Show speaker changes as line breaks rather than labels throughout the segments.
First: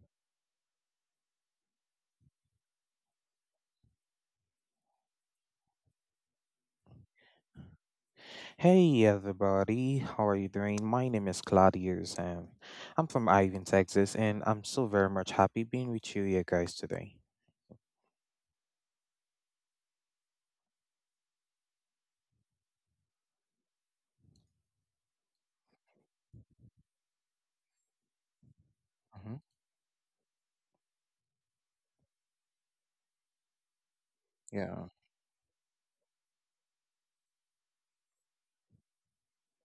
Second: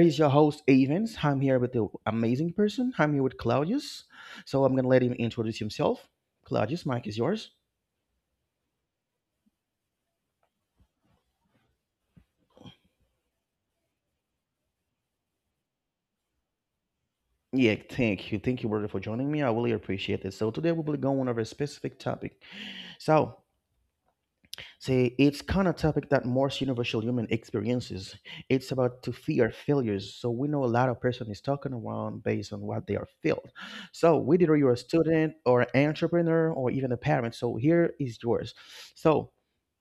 is your host, Evans. I'm here with the amazing person. I'm here with Claudius. So I'm gonna let him introduce himself. Claudius, mic is yours.
Hey everybody, how are you doing? My name is Claudius and I'm from Ivan, Texas, and I'm so very much happy being with you here guys today.
Yeah, thank you. Thank you, brother, for joining me. I really appreciate it. So today we will go on over a specific topic. So say it's kind of topic that most universal human experiences. It's about to fear
hmm
failures. So we know a lot of person is talking around based on what they are filled. So whether you're a
Yeah.
student or an entrepreneur or even a parent, so here is yours. So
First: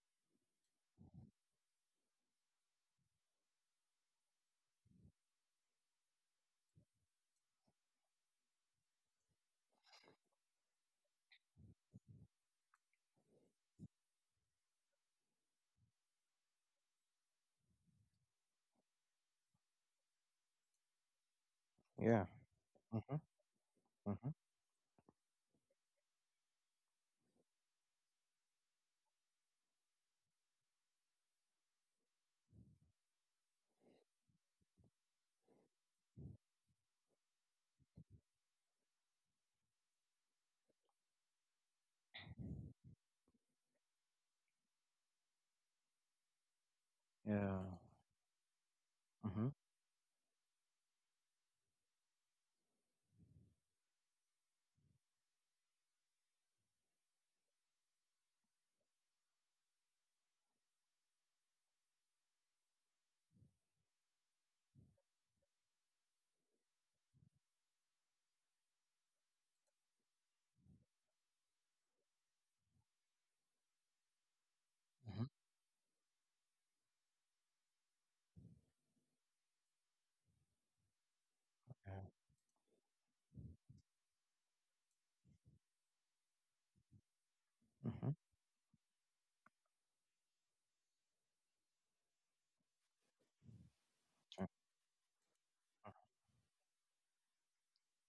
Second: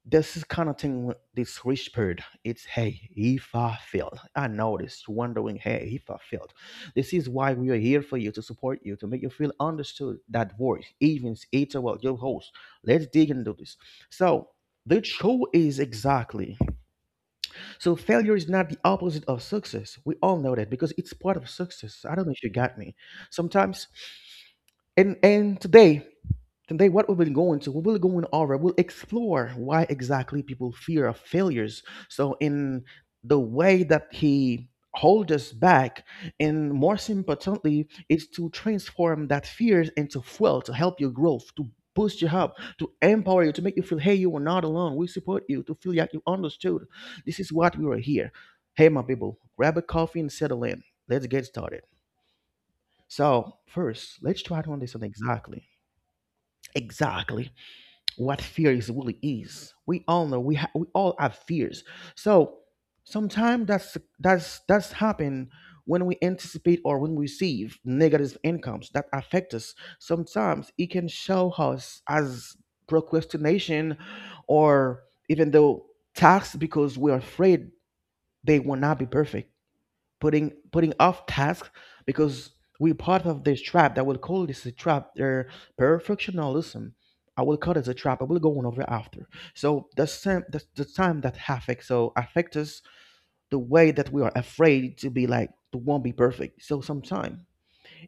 this is kind of thing, this rich bird, it's hey, if I failed, I know this, you're wondering, hey, if I failed, this is why we are here for you, to support you, to make you feel understood. That voice Evens, it's about your host. Let's dig into this. So the show is exactly, so failure is not the opposite of success, we all know that, because it's part of success. I
Yeah.
don't know if you got me
hmm
sometimes.
hmm
And today, today, what we will go into, we will go in over, we'll explore why exactly people fear of failures. So, in the way that he holds us back, and more importantly, is to transform that fears into fuel to help your growth, to boost you up, to empower you, to make you feel, hey, you are not alone. We support you, to feel like you understood. This is
Yeah.
what we are here. Hey, my people,
Mhm.
grab a coffee and settle in. Let's get started. So, first, let's try to understand exactly, exactly what fear is really is. We all know we we all have fears. So sometimes that's happen when we anticipate or when we receive negative incomes that affect us. Sometimes it can show us as procrastination or
Mhm.
even though tasks because we're afraid they will not be perfect, putting off tasks
Yeah.
because we part of this trap that will call this a trap or perfectionism. I will call it a
Mhm.
trap. I will go on over after. So the same the time that affect, so affect us the way that we are afraid to be like to won't be perfect. So sometime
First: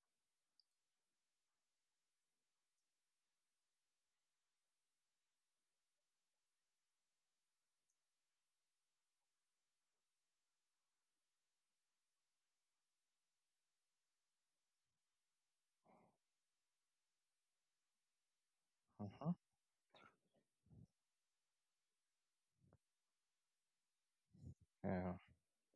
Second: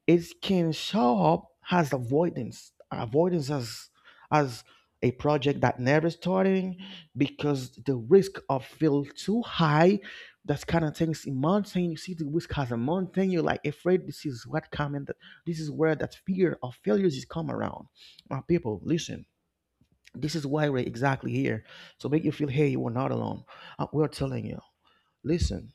it can show up as avoidance as a project that never starting because the risk of feel too high. That's kind of things in mountain. You see the risk as a mountain, you're like afraid, this is what coming, that this is where that fear of failures is come around. People listen,
Mhm.
this is why we're exactly here, so make you feel hey you are not alone. We're telling you,
Yeah.
listen,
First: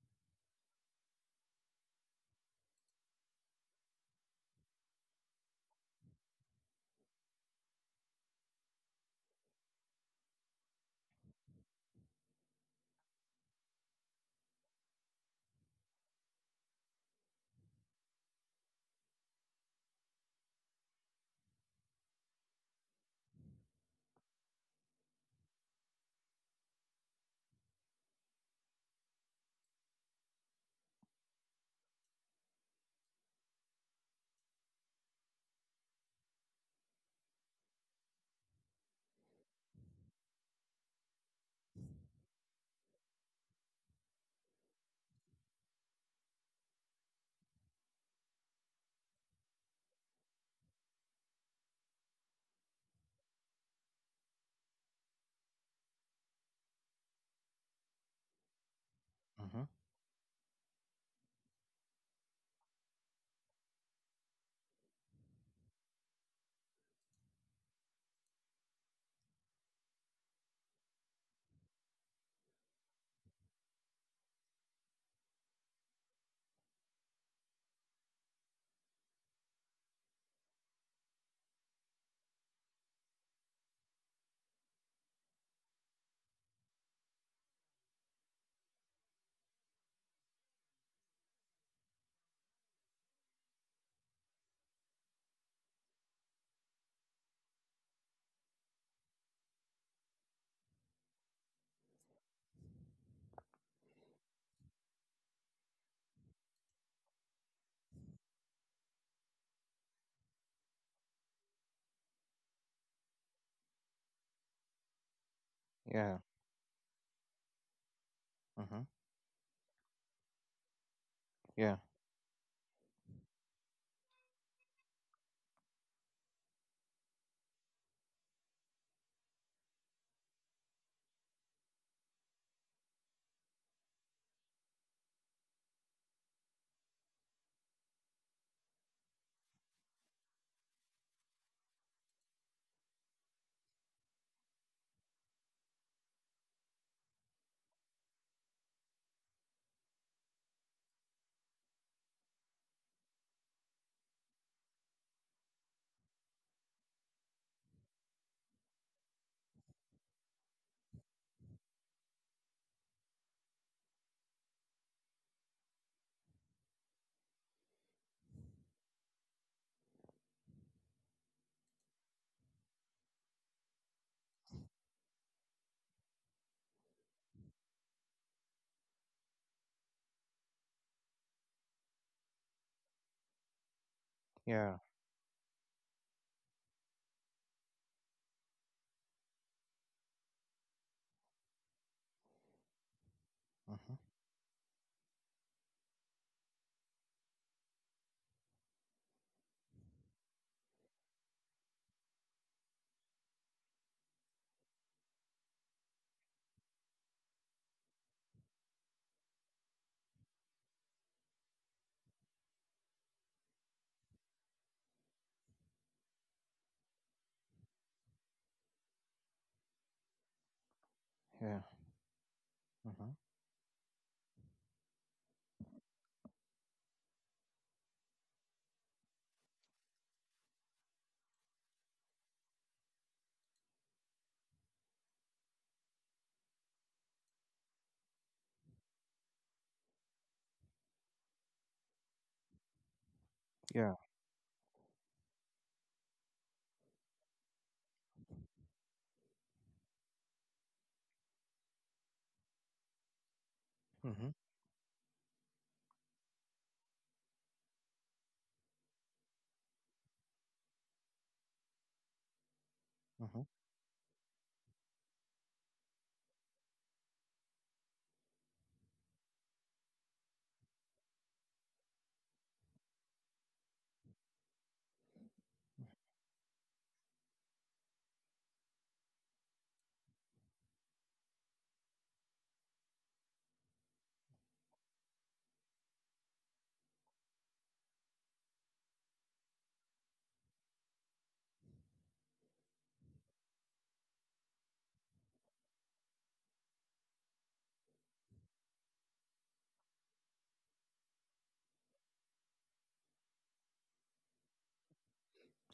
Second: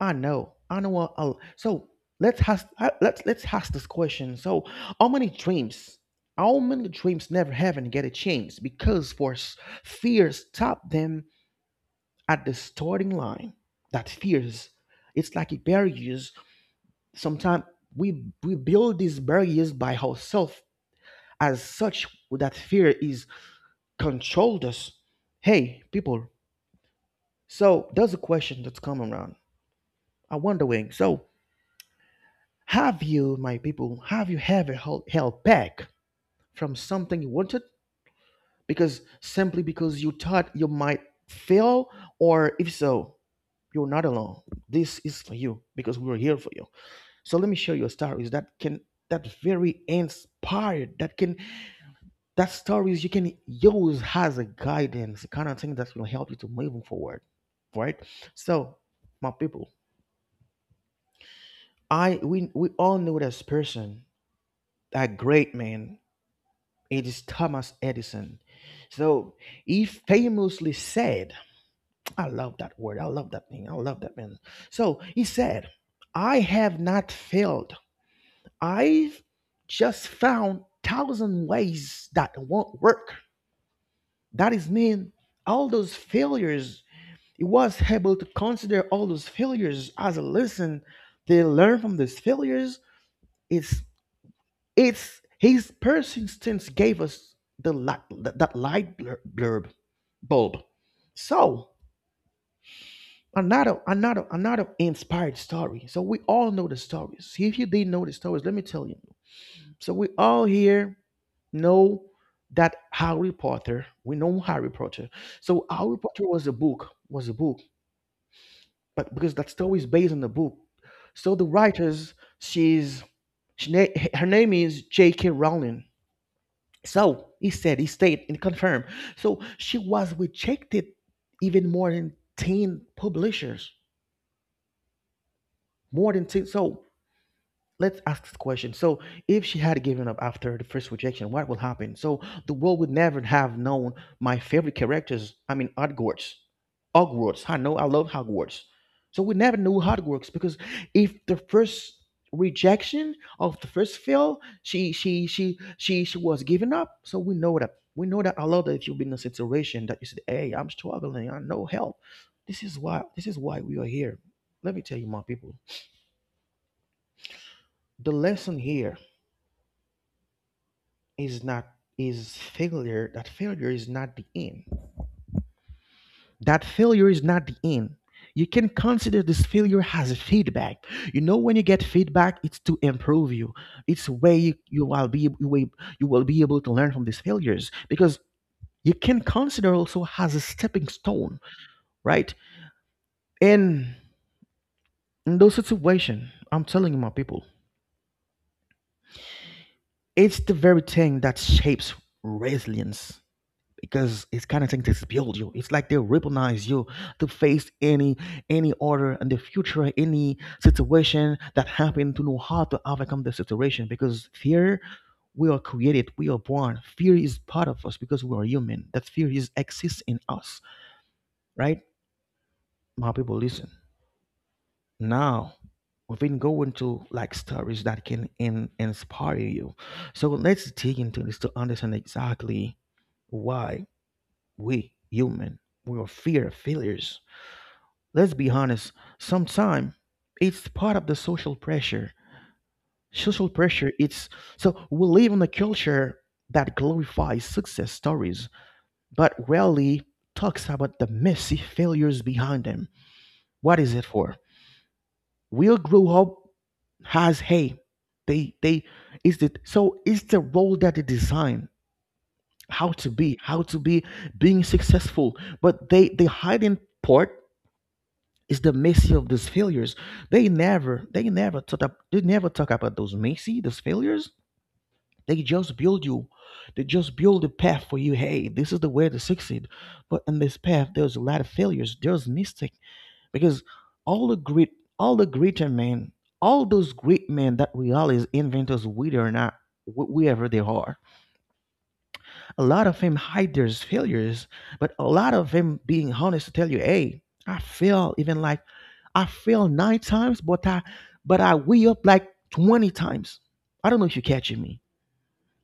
I know. I know. So let's ask. Let's ask this question. So, how many dreams? How many dreams never haven't get a chance because force fear stop them at the starting line. That fears, it's like it barriers. Sometimes we build these barriers by ourselves. As such, that fear is controlled us. Hey, people. So there's a question that's coming around. I wondering. So have you, my people, have you ever held back from something you wanted because simply because you thought you might fail? Or if so, you're not alone. This is for you because we're here for you. So let me show you a stories that can, that very inspired, that can, that stories you can use as a guidance, the kind of thing that will help you to moving forward, right? So, my
Mhm.
people, I we all know this person, that great man. It is Thomas Edison. So he famously said, I love that word. I love that thing. I love that man. So he said, I have not failed. I've just found thousand ways that won't work. That is mean all those failures, he was able to consider all those failures as a lesson. They learn from these failures. It's It's his persistence gave us the light, that that light blur- blurb bulb. So another inspired story. So we all know the stories. If you didn't know the stories, let me tell you. So we all here know that Harry Potter. We know Harry Potter. So Harry
Yeah.
Potter was a book,
Mhm.
but because that story is based on the book, so the
Yeah.
writers, she's her name is J.K. Rowling. So he said, he stayed and confirmed. So she was rejected even more than 10 publishers, more than 10. So let's ask this question. So, if she had given up after the first rejection, what will happen? So, the world would never have known my favorite characters. I mean, Hogwarts. Hogwarts. I know. I love Hogwarts. So we never knew how it works because if the first rejection of the first fail, she was giving up. So we know that, we know that a lot. That if you've been in a situation that you said, "Hey, I'm struggling. I no help." This is why we are here. Let me tell you, my people, the lesson here is not, is failure, that failure is not the end, that failure is not the end. You can consider this failure as a feedback. You know when you get feedback it's to improve you. It's where you,
Yeah.
you will be you will you will be able to learn from these failures because you can consider also as a stepping stone, right?
Mhm.
And in those situations, I'm telling you, my people, it's the very thing that shapes resilience, because it's kind of thing to build you. It's like they weaponize you to face any order in the future, any situation that happen to know how to overcome the situation. Because fear, we are created, we are born. Fear is part of us because we are human. That fear is exists in us,
Yeah.
right?
Mhm.
My people, listen. Now we've been going to like stories that can inspire you. So let's dig into this to understand exactly why we human we are fear failures. Let's be honest, sometime it's part of the social pressure. Social
Yeah.
pressure, it's, so we live in a culture that glorifies success stories, but rarely talks about the messy failures behind them. What is it
Mhm.
for? We'll grow up as hey, they is the, so it's the role that they design
Mhm.
how to be being successful, but they hide in part. It's the messy of those failures. They never talk up, they never talk about those messy, those failures. They just build you. They just build a path for you. Hey, this is the way to succeed. But in this path, there's a lot of failures. There's mistake because all the great, all the greater men, all those great men that we always is inventors, whether or not wherever they are, a lot of them hide their failures. But a lot of them being honest to tell you, hey, I fail even like I fail nine times, but I way up like 20 times. I don't know if you're catching me.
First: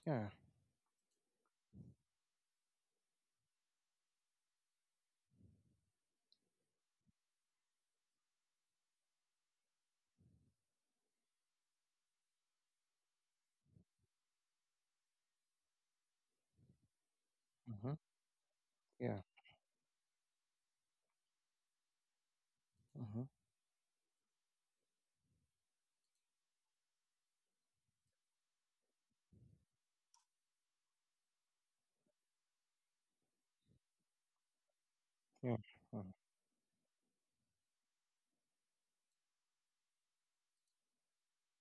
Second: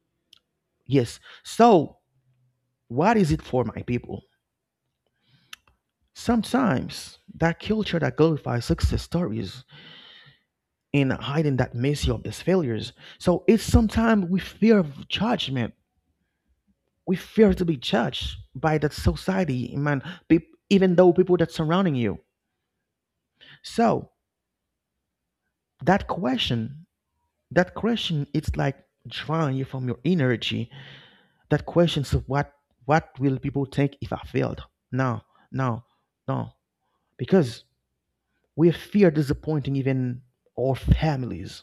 Yeah.
Yes. So what is it for my people? Sometimes that culture that glorifies success stories in hiding that mercy of these failures. So it's sometimes we fear of judgment. We fear to be
Mhm.
judged by that
Yeah.
society, man, pe- even though people that surrounding you.
Mhm.
So that question, that question, it's like drawing you from your energy, that questions of what will people think if I failed? No,
Yeah.
no,
Mhm.
no. Because we fear disappointing even our families,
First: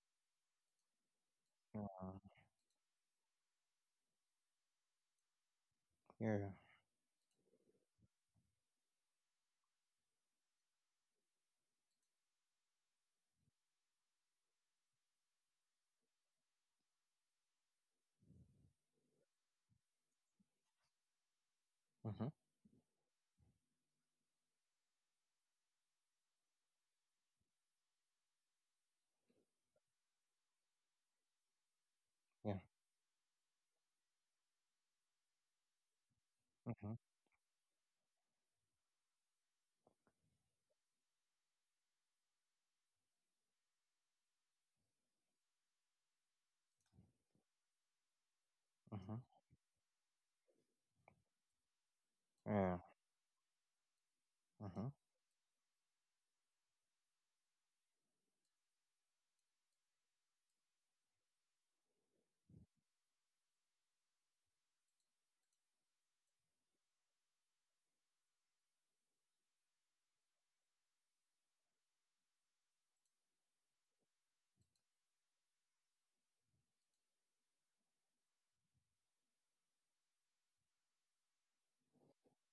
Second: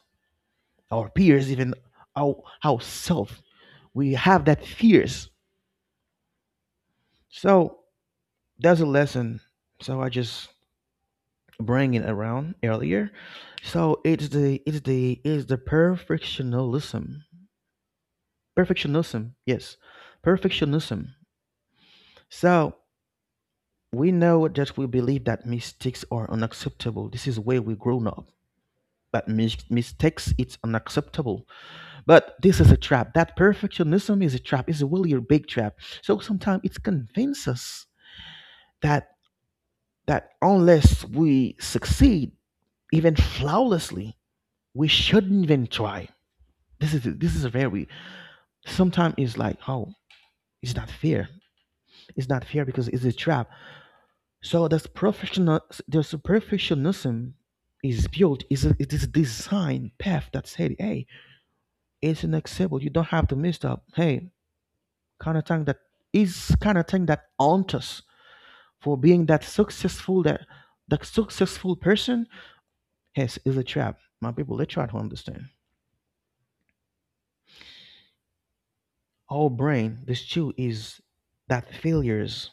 our peers, even
Yeah.
our ourselves. We have that fears.
Yeah.
So that's a lesson. So I just bring it around earlier. So it's the perfectionism. Perfectionism, yes. Perfectionism.
Mhm.
So we know that we believe that mistakes are unacceptable. This is where we grown up. But mistakes, it's unacceptable. But
Yeah.
this is a trap. That perfectionism is a trap. It's really a big trap. So sometimes it
Mhm.
convinces us that, that unless we succeed, even flawlessly, we shouldn't even try. This is a very, sometimes
Mhm.
it's like, oh, it's not fair. It's not fair
Yeah.
because it's a trap. So
Mhm.
this professionalism is built. It is a design path that said, hey, it's unacceptable. You don't have to mess up. Hey, kind of thing that is kind of thing that haunts us for being that successful, that that successful person. Yes, is a trap. My people, they try to understand. Our brain, this too, is that failures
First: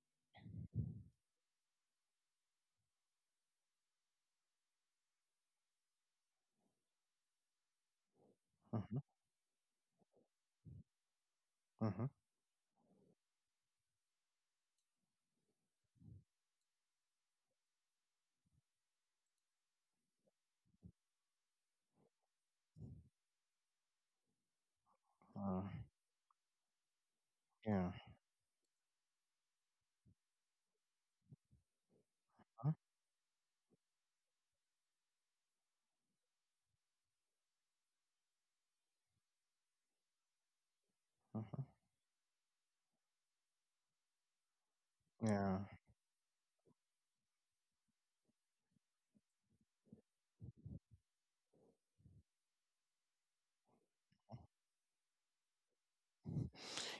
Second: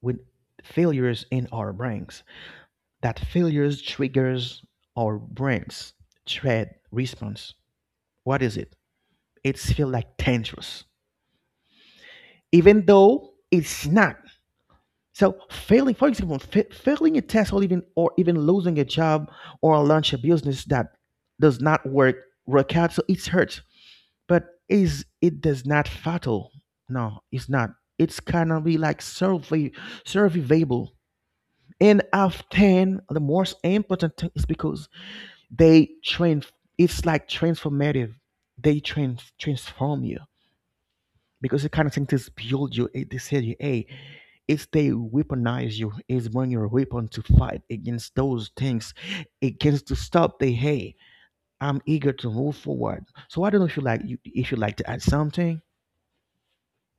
with failures in our brains. That failures triggers our brains threat response. What is it?
Mhm.
It's feel like dangerous,
Mhm.
even though it's not. So failing, for example, failing a test, or even losing a job, or launch a business that does not work out, so it hurts. But is it
Uh,
does not fatal? No, it's not.
yeah.
It's kind of be like surveyable. And
Mhm.
often the most important thing is because they train. It's like transformative. They transform you.
Mhm.
Because the kind of think this build you this ADA is they
Yeah.
weaponize you is bring your weapon to fight against those things against to stop the, hey, I'm eager to move forward. So I don't know if you like if you like to add something.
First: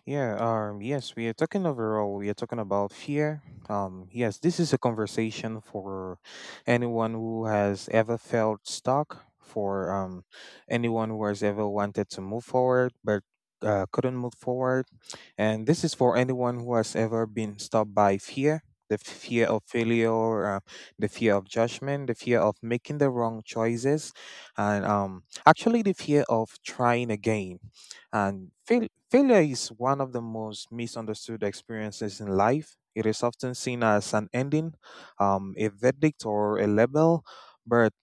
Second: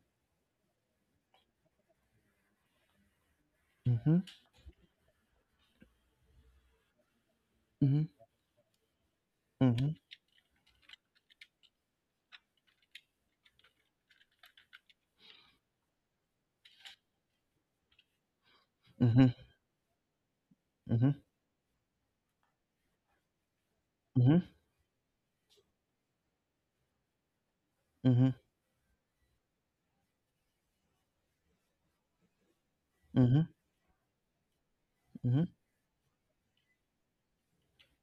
Yeah. Yes. We are talking overall. We are talking about fear.
Mm-hmm,
Yes. This is a conversation for anyone who has
mm-hmm,
ever felt stuck. For
mm-hmm,
anyone who has ever wanted to move forward but couldn't move forward. And this is for anyone who has ever been stopped by fear, the
mm-hmm,
fear of failure, the
mm-hmm,
fear of judgment, the fear of making the wrong choices, and actually the fear of trying again.
mm-hmm, mm-hmm,
And failure is one of the most misunderstood experiences in life. It is
mm-hmm,
often seen as an ending,
mm-hmm.
a verdict, or a label. But.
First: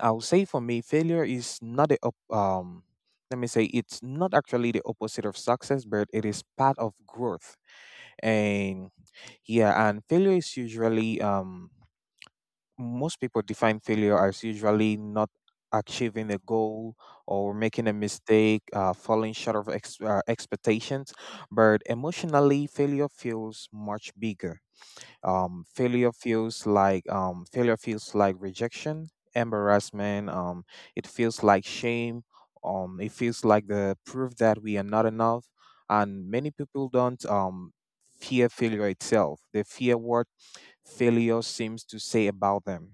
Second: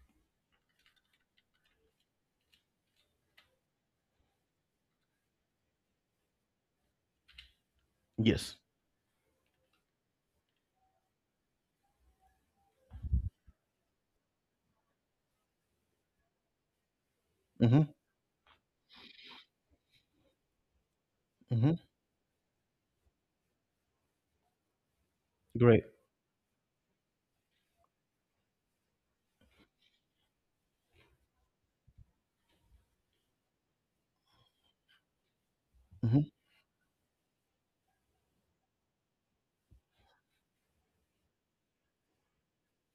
I'll say for me, failure is not the op- um. Let me say it's not actually the opposite of success, but it is part of growth.
Yes.
And yeah, and failure is usually most people define failure as usually not achieving a goal or
Mm-hmm,
making a mistake, falling short of expectations.
mm-hmm.
But emotionally, failure feels much bigger,
Great.
failure feels like rejection, embarrassment. It feels like shame. It feels like the proof that we are not enough.
Mm-hmm,
And many people don't fear failure itself. They fear what failure seems to say about them.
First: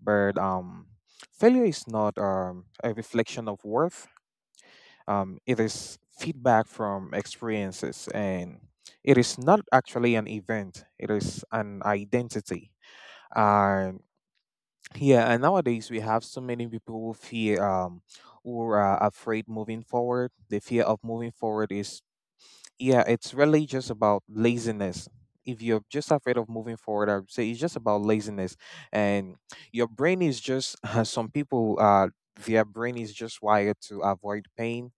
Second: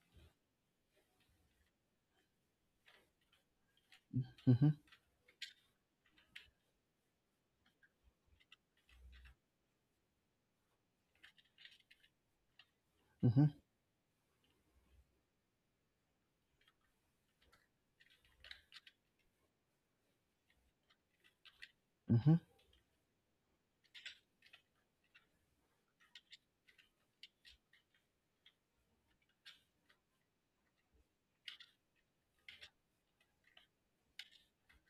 But Failure is not a reflection of worth.
mm-hmm,
It is feedback from experiences, and it is not actually an event, it is an identity.
mm-hmm,
And yeah, and nowadays we have so many people who fear, who are afraid moving forward. The fear of moving forward is,
mm-hmm,
yeah, it's really just about laziness. If you're just afraid of moving forward, I would say it's just about laziness, and your brain is just some people their brain is just wired to avoid pain,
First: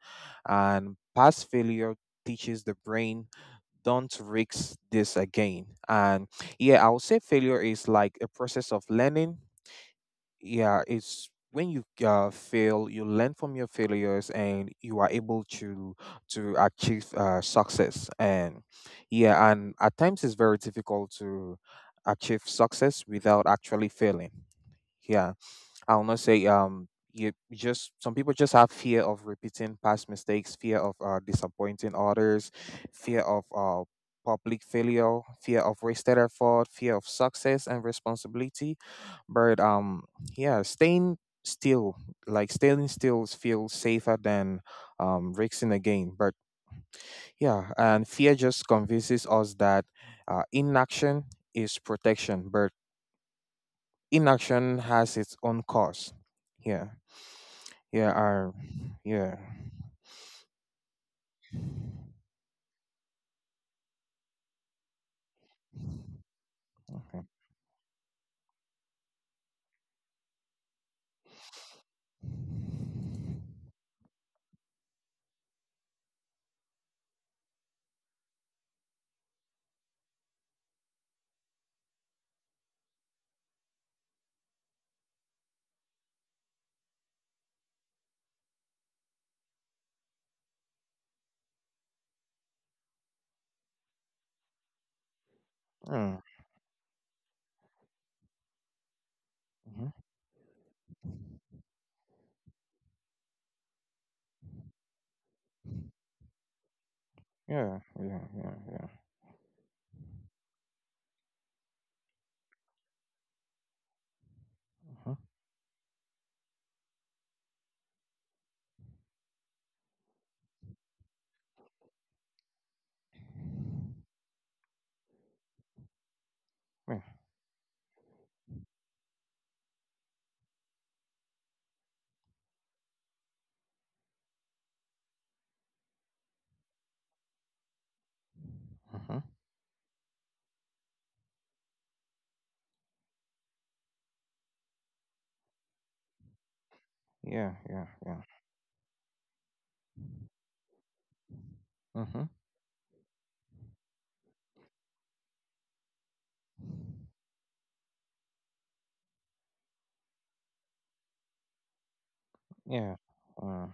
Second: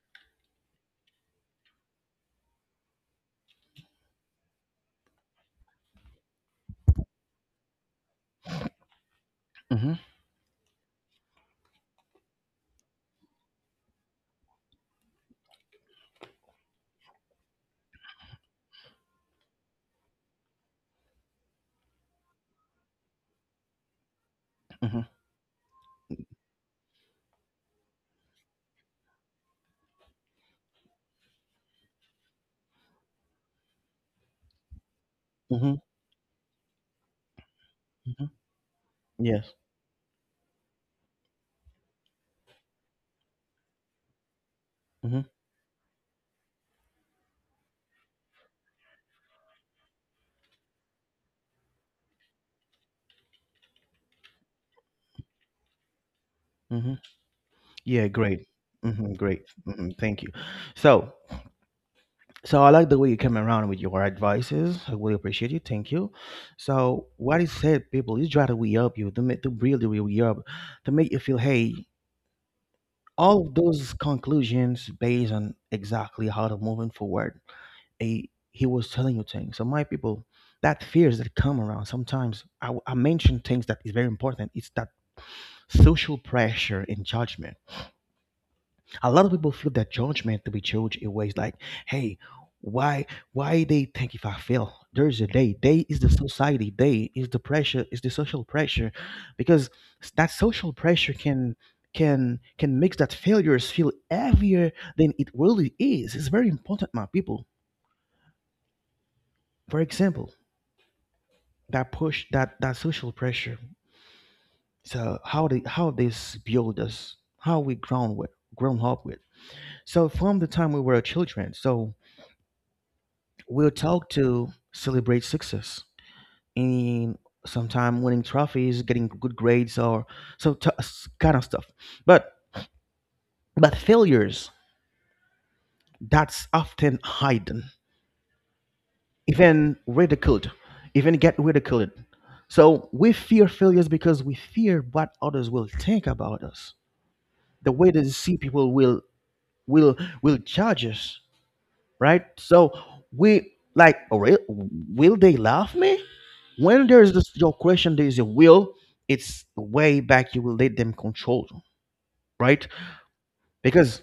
and past failure teaches the brain don't risk this again. And yeah, I would say failure is like a process of learning.
mm-hmm,
Yeah, it's when you fail you learn from your failures and you are able to achieve success. And yeah, and at times it's very difficult to achieve success without actually failing.
mm-hmm,
Yeah. I'll not say you you just some people just have fear of repeating past mistakes, fear of disappointing others, fear of public failure, fear
mm-hmm,
of wasted effort, fear of success and
mm-hmm.
responsibility.
Yes.
But yeah, staying still, like staying still feels safer than
Mm-hmm,
risking again. But yeah, and fear just convinces us that inaction is protection, but inaction has its own cost. Yeah.
mm-hmm. Yeah,
Yeah,
great.
I,
Mm-hmm,
yeah.
great. Mm-hmm, thank you. So So I like the way you came around with your advices. I really appreciate you. Thank you. So
Okay.
what is said, people, is try to we up you to make to really really we up to make you feel hey, all those conclusions based on exactly how to moving forward. A he was telling you things. So my people, that fears that come around sometimes I mention things that is very important. It's that social pressure and judgment. A lot of people feel that judgment to be judged in ways like, hey, why why they think if I fail? There's a day. Day is the
Mm,
society, day is the pressure, is the social pressure. Because
mhm.
that social pressure can can make that failures feel heavier than it really is. It's very important, my people.
Yeah, yeah, yeah, yeah.
For example, that push that social pressure. So
Huh.
how they how this build us, how we ground with grown up with. So from the time we were children, so we'll talk to celebrate success in
Yeah.
sometime winning trophies, getting good grades, or so kind of stuff. But but failures, that's often hidden,
Uh huh.
even ridiculed, even get ridiculed. So we fear failures because we fear what others will think about us, the
Yeah,
way they
yeah,
see
yeah.
people will will judge us, right?
Uh huh.
So we like, will they love me? When there is this, your question, there is a will. It's way back. You will let them control you, right?
Yeah. Uh,
Because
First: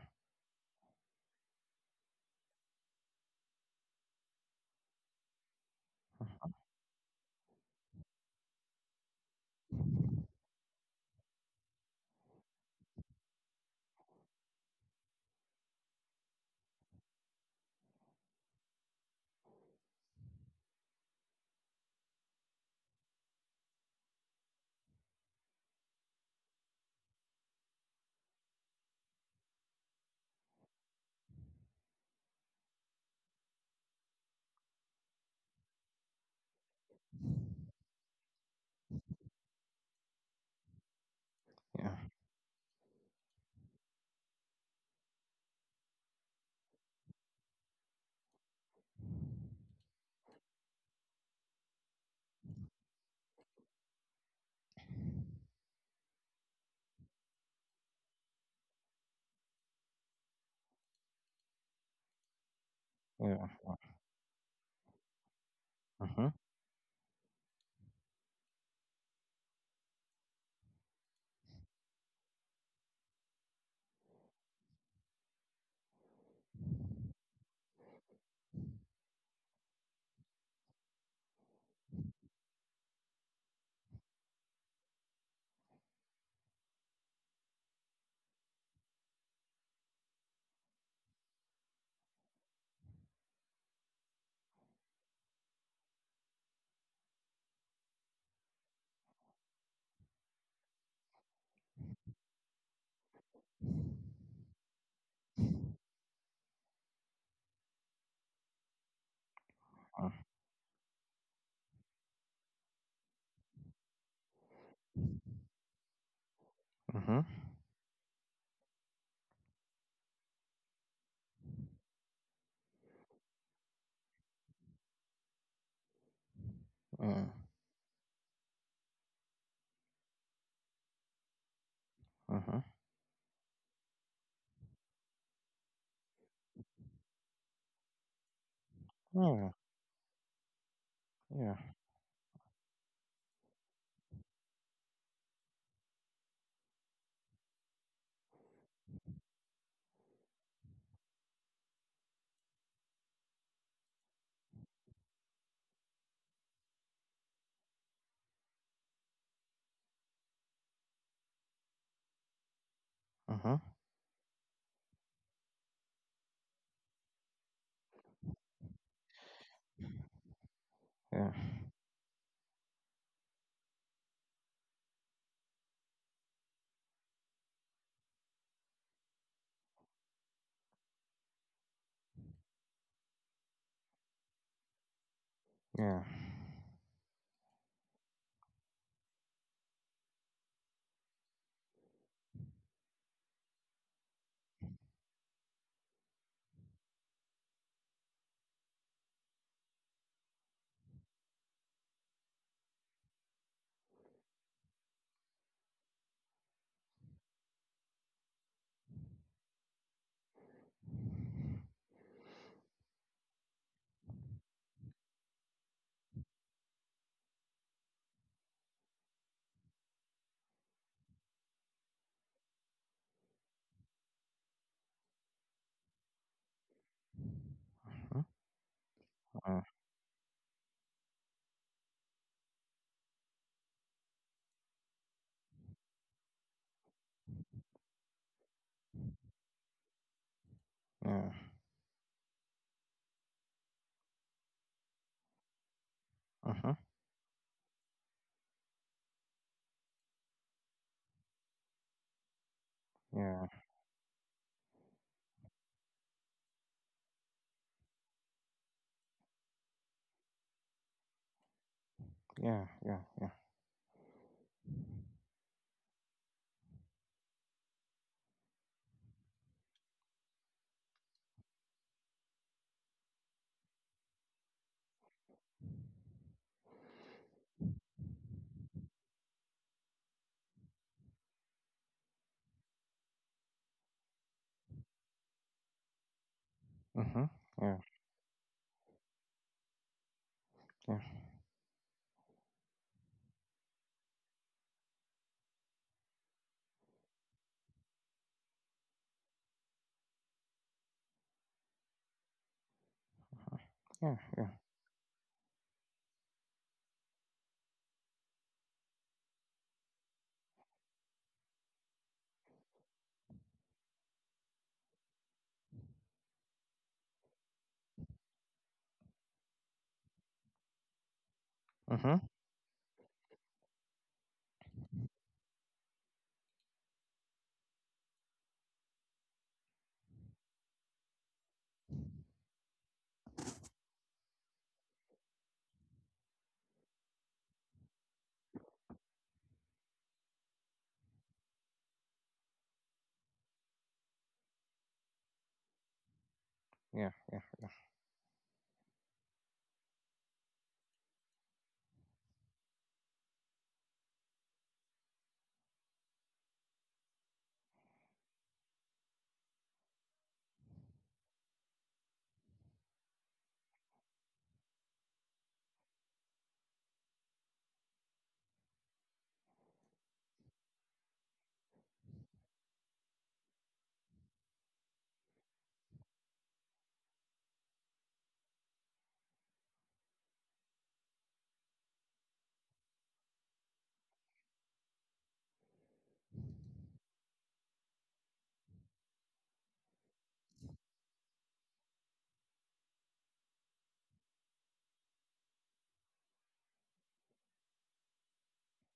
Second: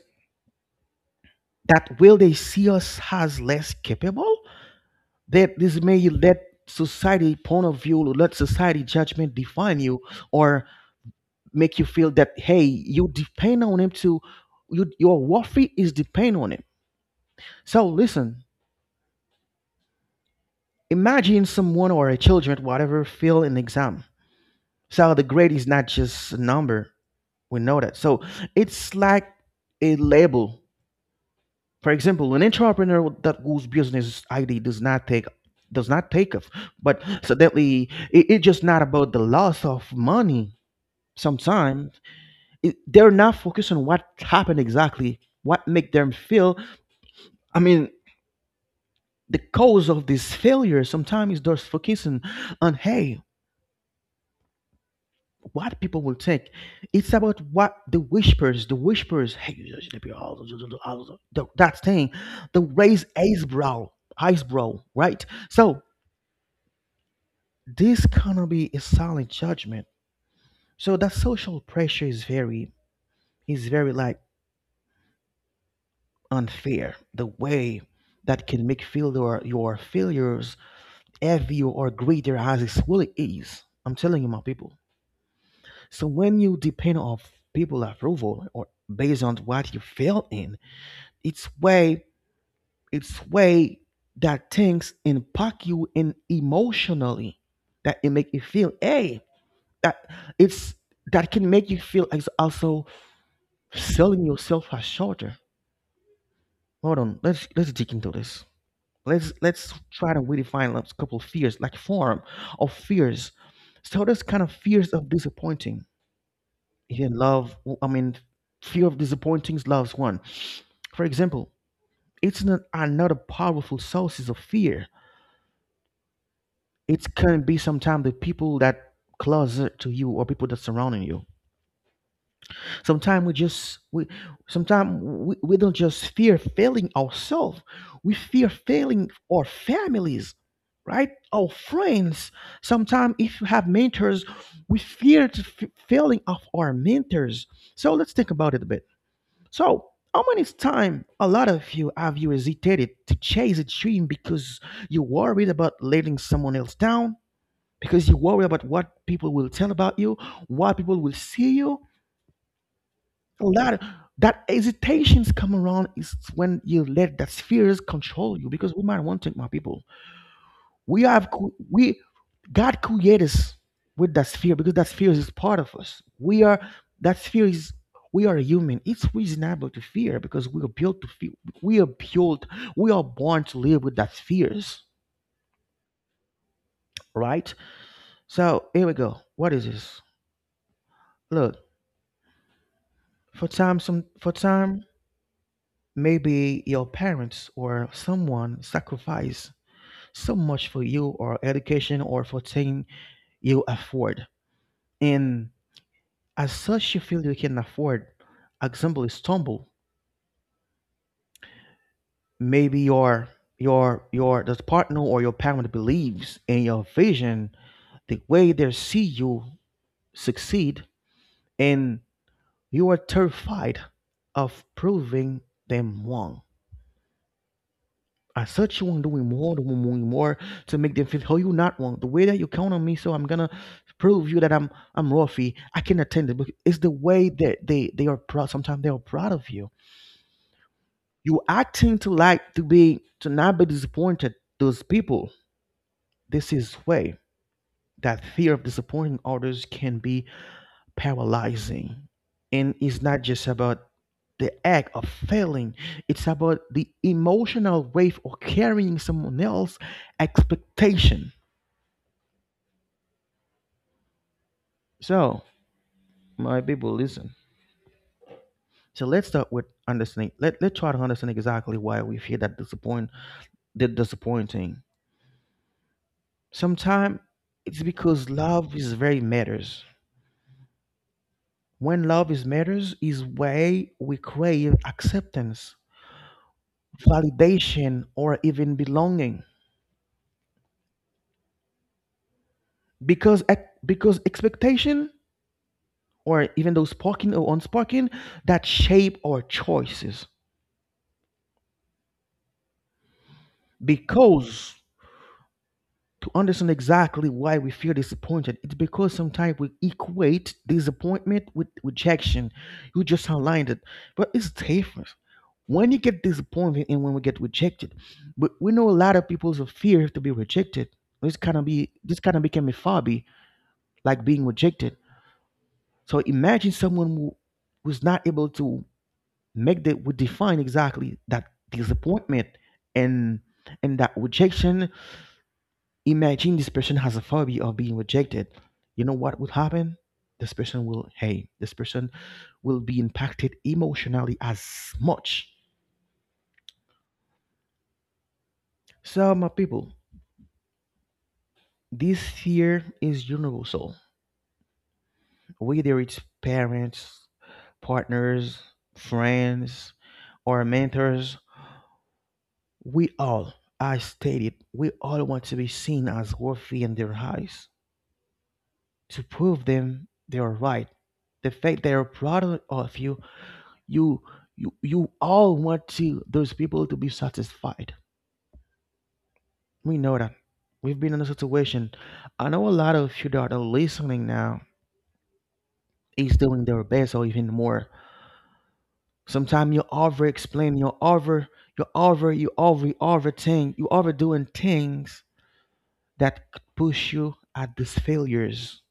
that will they see us as less capable? That this may let society point of view, let society judgment define you, or make you feel that hey, you depend on him to you. Your worthy is depend on him. So listen, imagine someone or a children, whatever, fail an exam. So the grade is not just a number. We know that. So it's like a label. For example, an entrepreneur that whose business ID does not take off, but suddenly it's just not about the loss of money.
yeah,
Sometimes it, they're not focused on what happened exactly, what make them feel. I mean, the cause of this failure sometimes is just focusing on hey, what people will think. It's about what the whispers, hey, you just need to be that thing, the raised
yeah.
eyebrow, right? So
Huh. Huh.
this cannot be a solid judgment. So that social pressure is very like unfair. The way that can make feel your failures heavier or greater as it really is. I'm telling you, my people. So when you depend on people approval or based on what you fail in, It's way it's way that things impact you in emotionally that it make you feel hey that it's that can make you feel as also selling yourself as shorter. Hold on, let's dig into this. Let's try to redefine a couple fears, like form of fears. So there's kind of fears of disappointing. Even love, I mean, fear of disappointing loves one. For example, it's not another powerful sources of fear. It
Yeah.
can be sometimes the people that closer to you or people that surrounding you.
Uh huh.
sometimes we just we sometimes we don't just fear failing ourselves, we fear failing our
Yeah,
families, right, our
yeah.
friends. Sometimes if you have mentors, we fear to failing of our mentors. So let's think about it a bit. So how many times a lot of you have you hesitated to chase a dream because you're worried about letting someone else down, because you worry about what people will tell about you, what people will see you.
Uh
A
huh.
lot that hesitations come around is when you let that fears control you. Because we might want to, my people, we
Yeah.
have cre- we God created us with that fear because that fear is part of us. We are that fear is we are human. It's reasonable to fear because we are built to fear. We are built. We are born to live with that fears,
Yeah.
right? So here we go. What is this? Look, for time, some for time, maybe your parents or someone sacrificed so much for you or education or for thing you afford. And as such you feel you can afford. Example is stumble. Maybe your the partner or your parent believes in your vision, the way they see you succeed, and you are terrified of proving them wrong.
Mhm.
I search you on doing more,
Uh,
doing more, doing more to make them feel how you not want the way that you count on me. So I'm gonna prove you that I'm Rafi. I can attend it. But it's the way that they are proud. Sometimes they are proud of you.
Yeah.
You acting to like to be to not be disappointed. Those people.
Uh
This
huh.
is way that fear of disappointing others can be paralyzing. And it's not just
Yeah.
about the act of failing, it's about the emotional weight of carrying someone else's expectation.
Yeah. Yeah. Yeah.
So, my people, listen. So let's start with understanding. Let's try to understand exactly why we feel that disappointing. Sometimes it's because love is very matters. When love is matters is why we crave acceptance,
Mm-hmm. Yeah.
validation, or even belonging.
Yeah.
Because because expectation or even though spoken or unspoken that shape our choices,
Yeah. Yeah. Yeah.
because to understand exactly why we feel disappointed, it's because sometimes we equate disappointment with rejection. You just aligned it, but it's different when you get disappointed and when we get rejected. But we know a lot of people's fear to be rejected.
Mm-hmm.
This kind of became a phobia, like being rejected. So imagine someone who was not able to make that would define exactly that disappointment and and that rejection. Imagine this person has a phobia of being rejected. You know what would happen? This person will hey, this person will be impacted emotionally as much.
Yeah. Yeah.
So my people, this fear is universal, whether it's parents, partners, friends, or mentors. We all, I stated, we all want to be seen as worthy in their eyes. To prove them they are right. The fact they are proud of you, you you all want to those people to be satisfied. We know that. We've been in a situation. I know a lot of you that are listening now is doing their best or even more. Sometimes you over explain, you overthink, you overdoing things that could push you at these failures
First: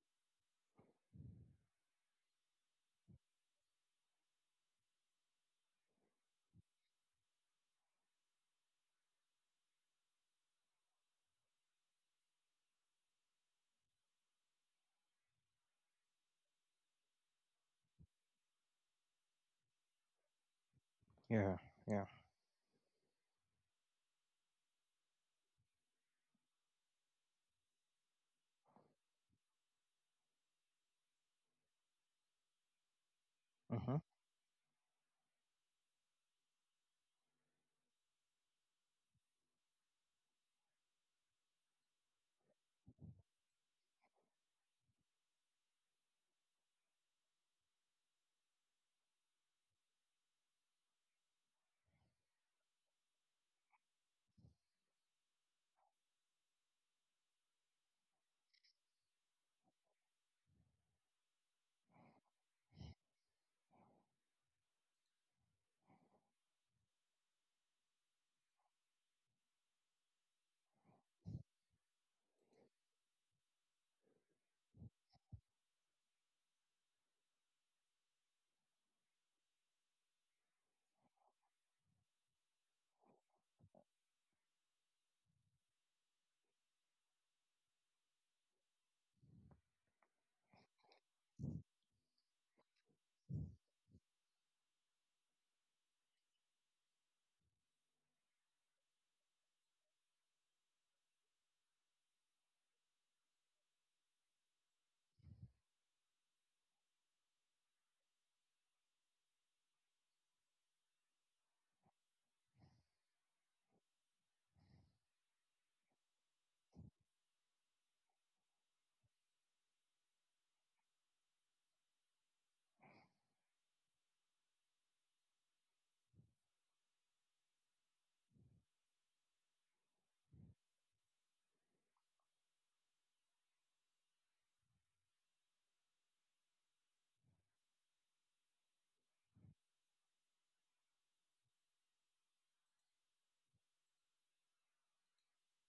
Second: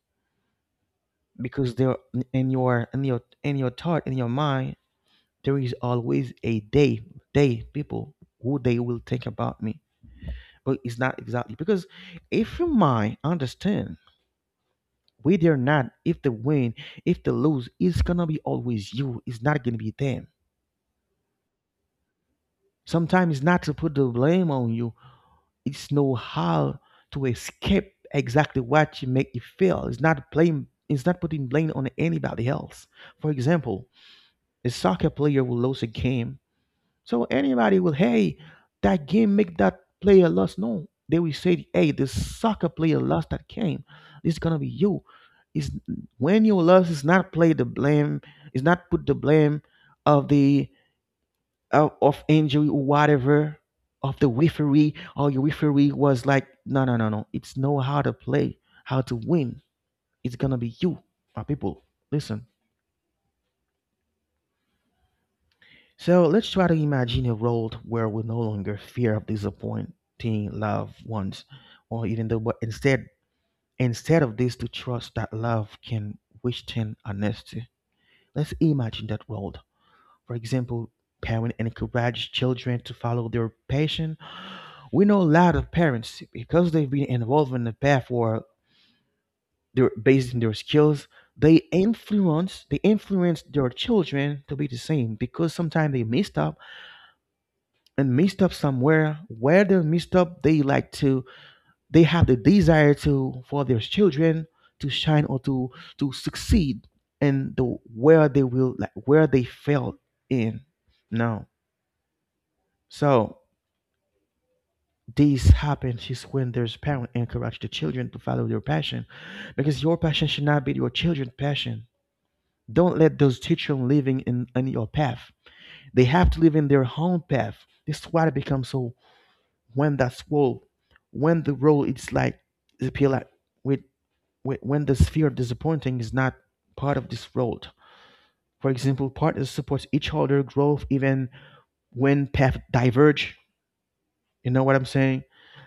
because they're in your thought in your mind. There is always a day, people who they will think about me. But it's not exactly because if your mind understand whether or not if they win, if they lose, it's gonna be always you, it's not gonna be them.
Yeah. Yeah.
Sometimes it's not to put the blame on you. It's know how to escape exactly what you make you feel. It's not blame, it's not putting blame on anybody else. For example,
Mm-hmm.
a soccer player will lose a game. So anybody will, hey, that game make that player lost. No, they will say, hey, this soccer player lost that game. This is gonna be you. Is when you lost, it's not play the blame. It's not put the blame of the of injury or whatever of the referee or your referee was like, no, no, no, no. It's know how to play, how to win. It's gonna be you, my people. Listen. So let's try to imagine a world where we no longer fear of disappointing loved ones, or even though, but instead, instead of this, to trust that love can withstand honesty. Let's imagine that world. For example, parents encourage children to follow their passion. We know a lot of parents because they've been involved in the path where they're based in their skills. They influence their children to be the same because sometimes they messed up and messed up somewhere where they're messed up, they have the desire to, for their children to shine or to succeed in the, where they will, like where they failed in. No. So this happens is when there's parent encourage the children to follow their passion, because your passion should not be your children's passion. Don't let those children living in your path. They have to live in their own path. This is why they become so, when that swole when the role is like the pillar, with, with when the sphere disappointing is not part of this role. For example, partners support each other growth even when paths diverge, you know what I'm saying.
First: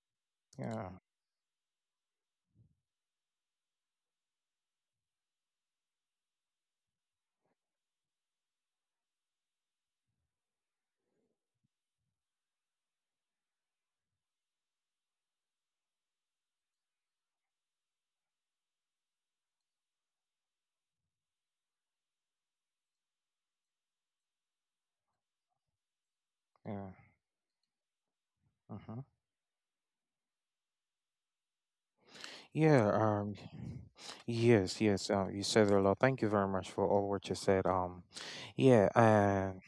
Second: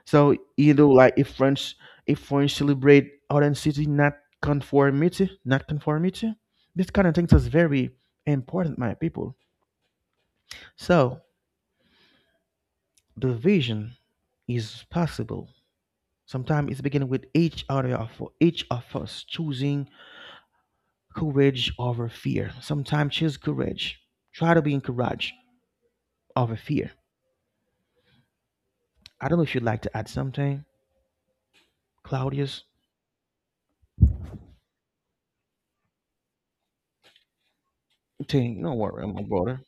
So either
Yeah.
like if French celebrate authenticity, not conformity, not conformity. This kind of things is very important, my people. So the vision is possible. Sometimes it's beginning with each of us choosing courage over fear. Sometimes choose courage. Try to be in courage over fear.
Yeah. Uh-huh.
I don't know if you'd like to add something, Claudius.
Yeah. Yes. Yes. You said a lot. Thank you very much for all what you said.
Thing, don't
Yeah.
worry, my brother.
And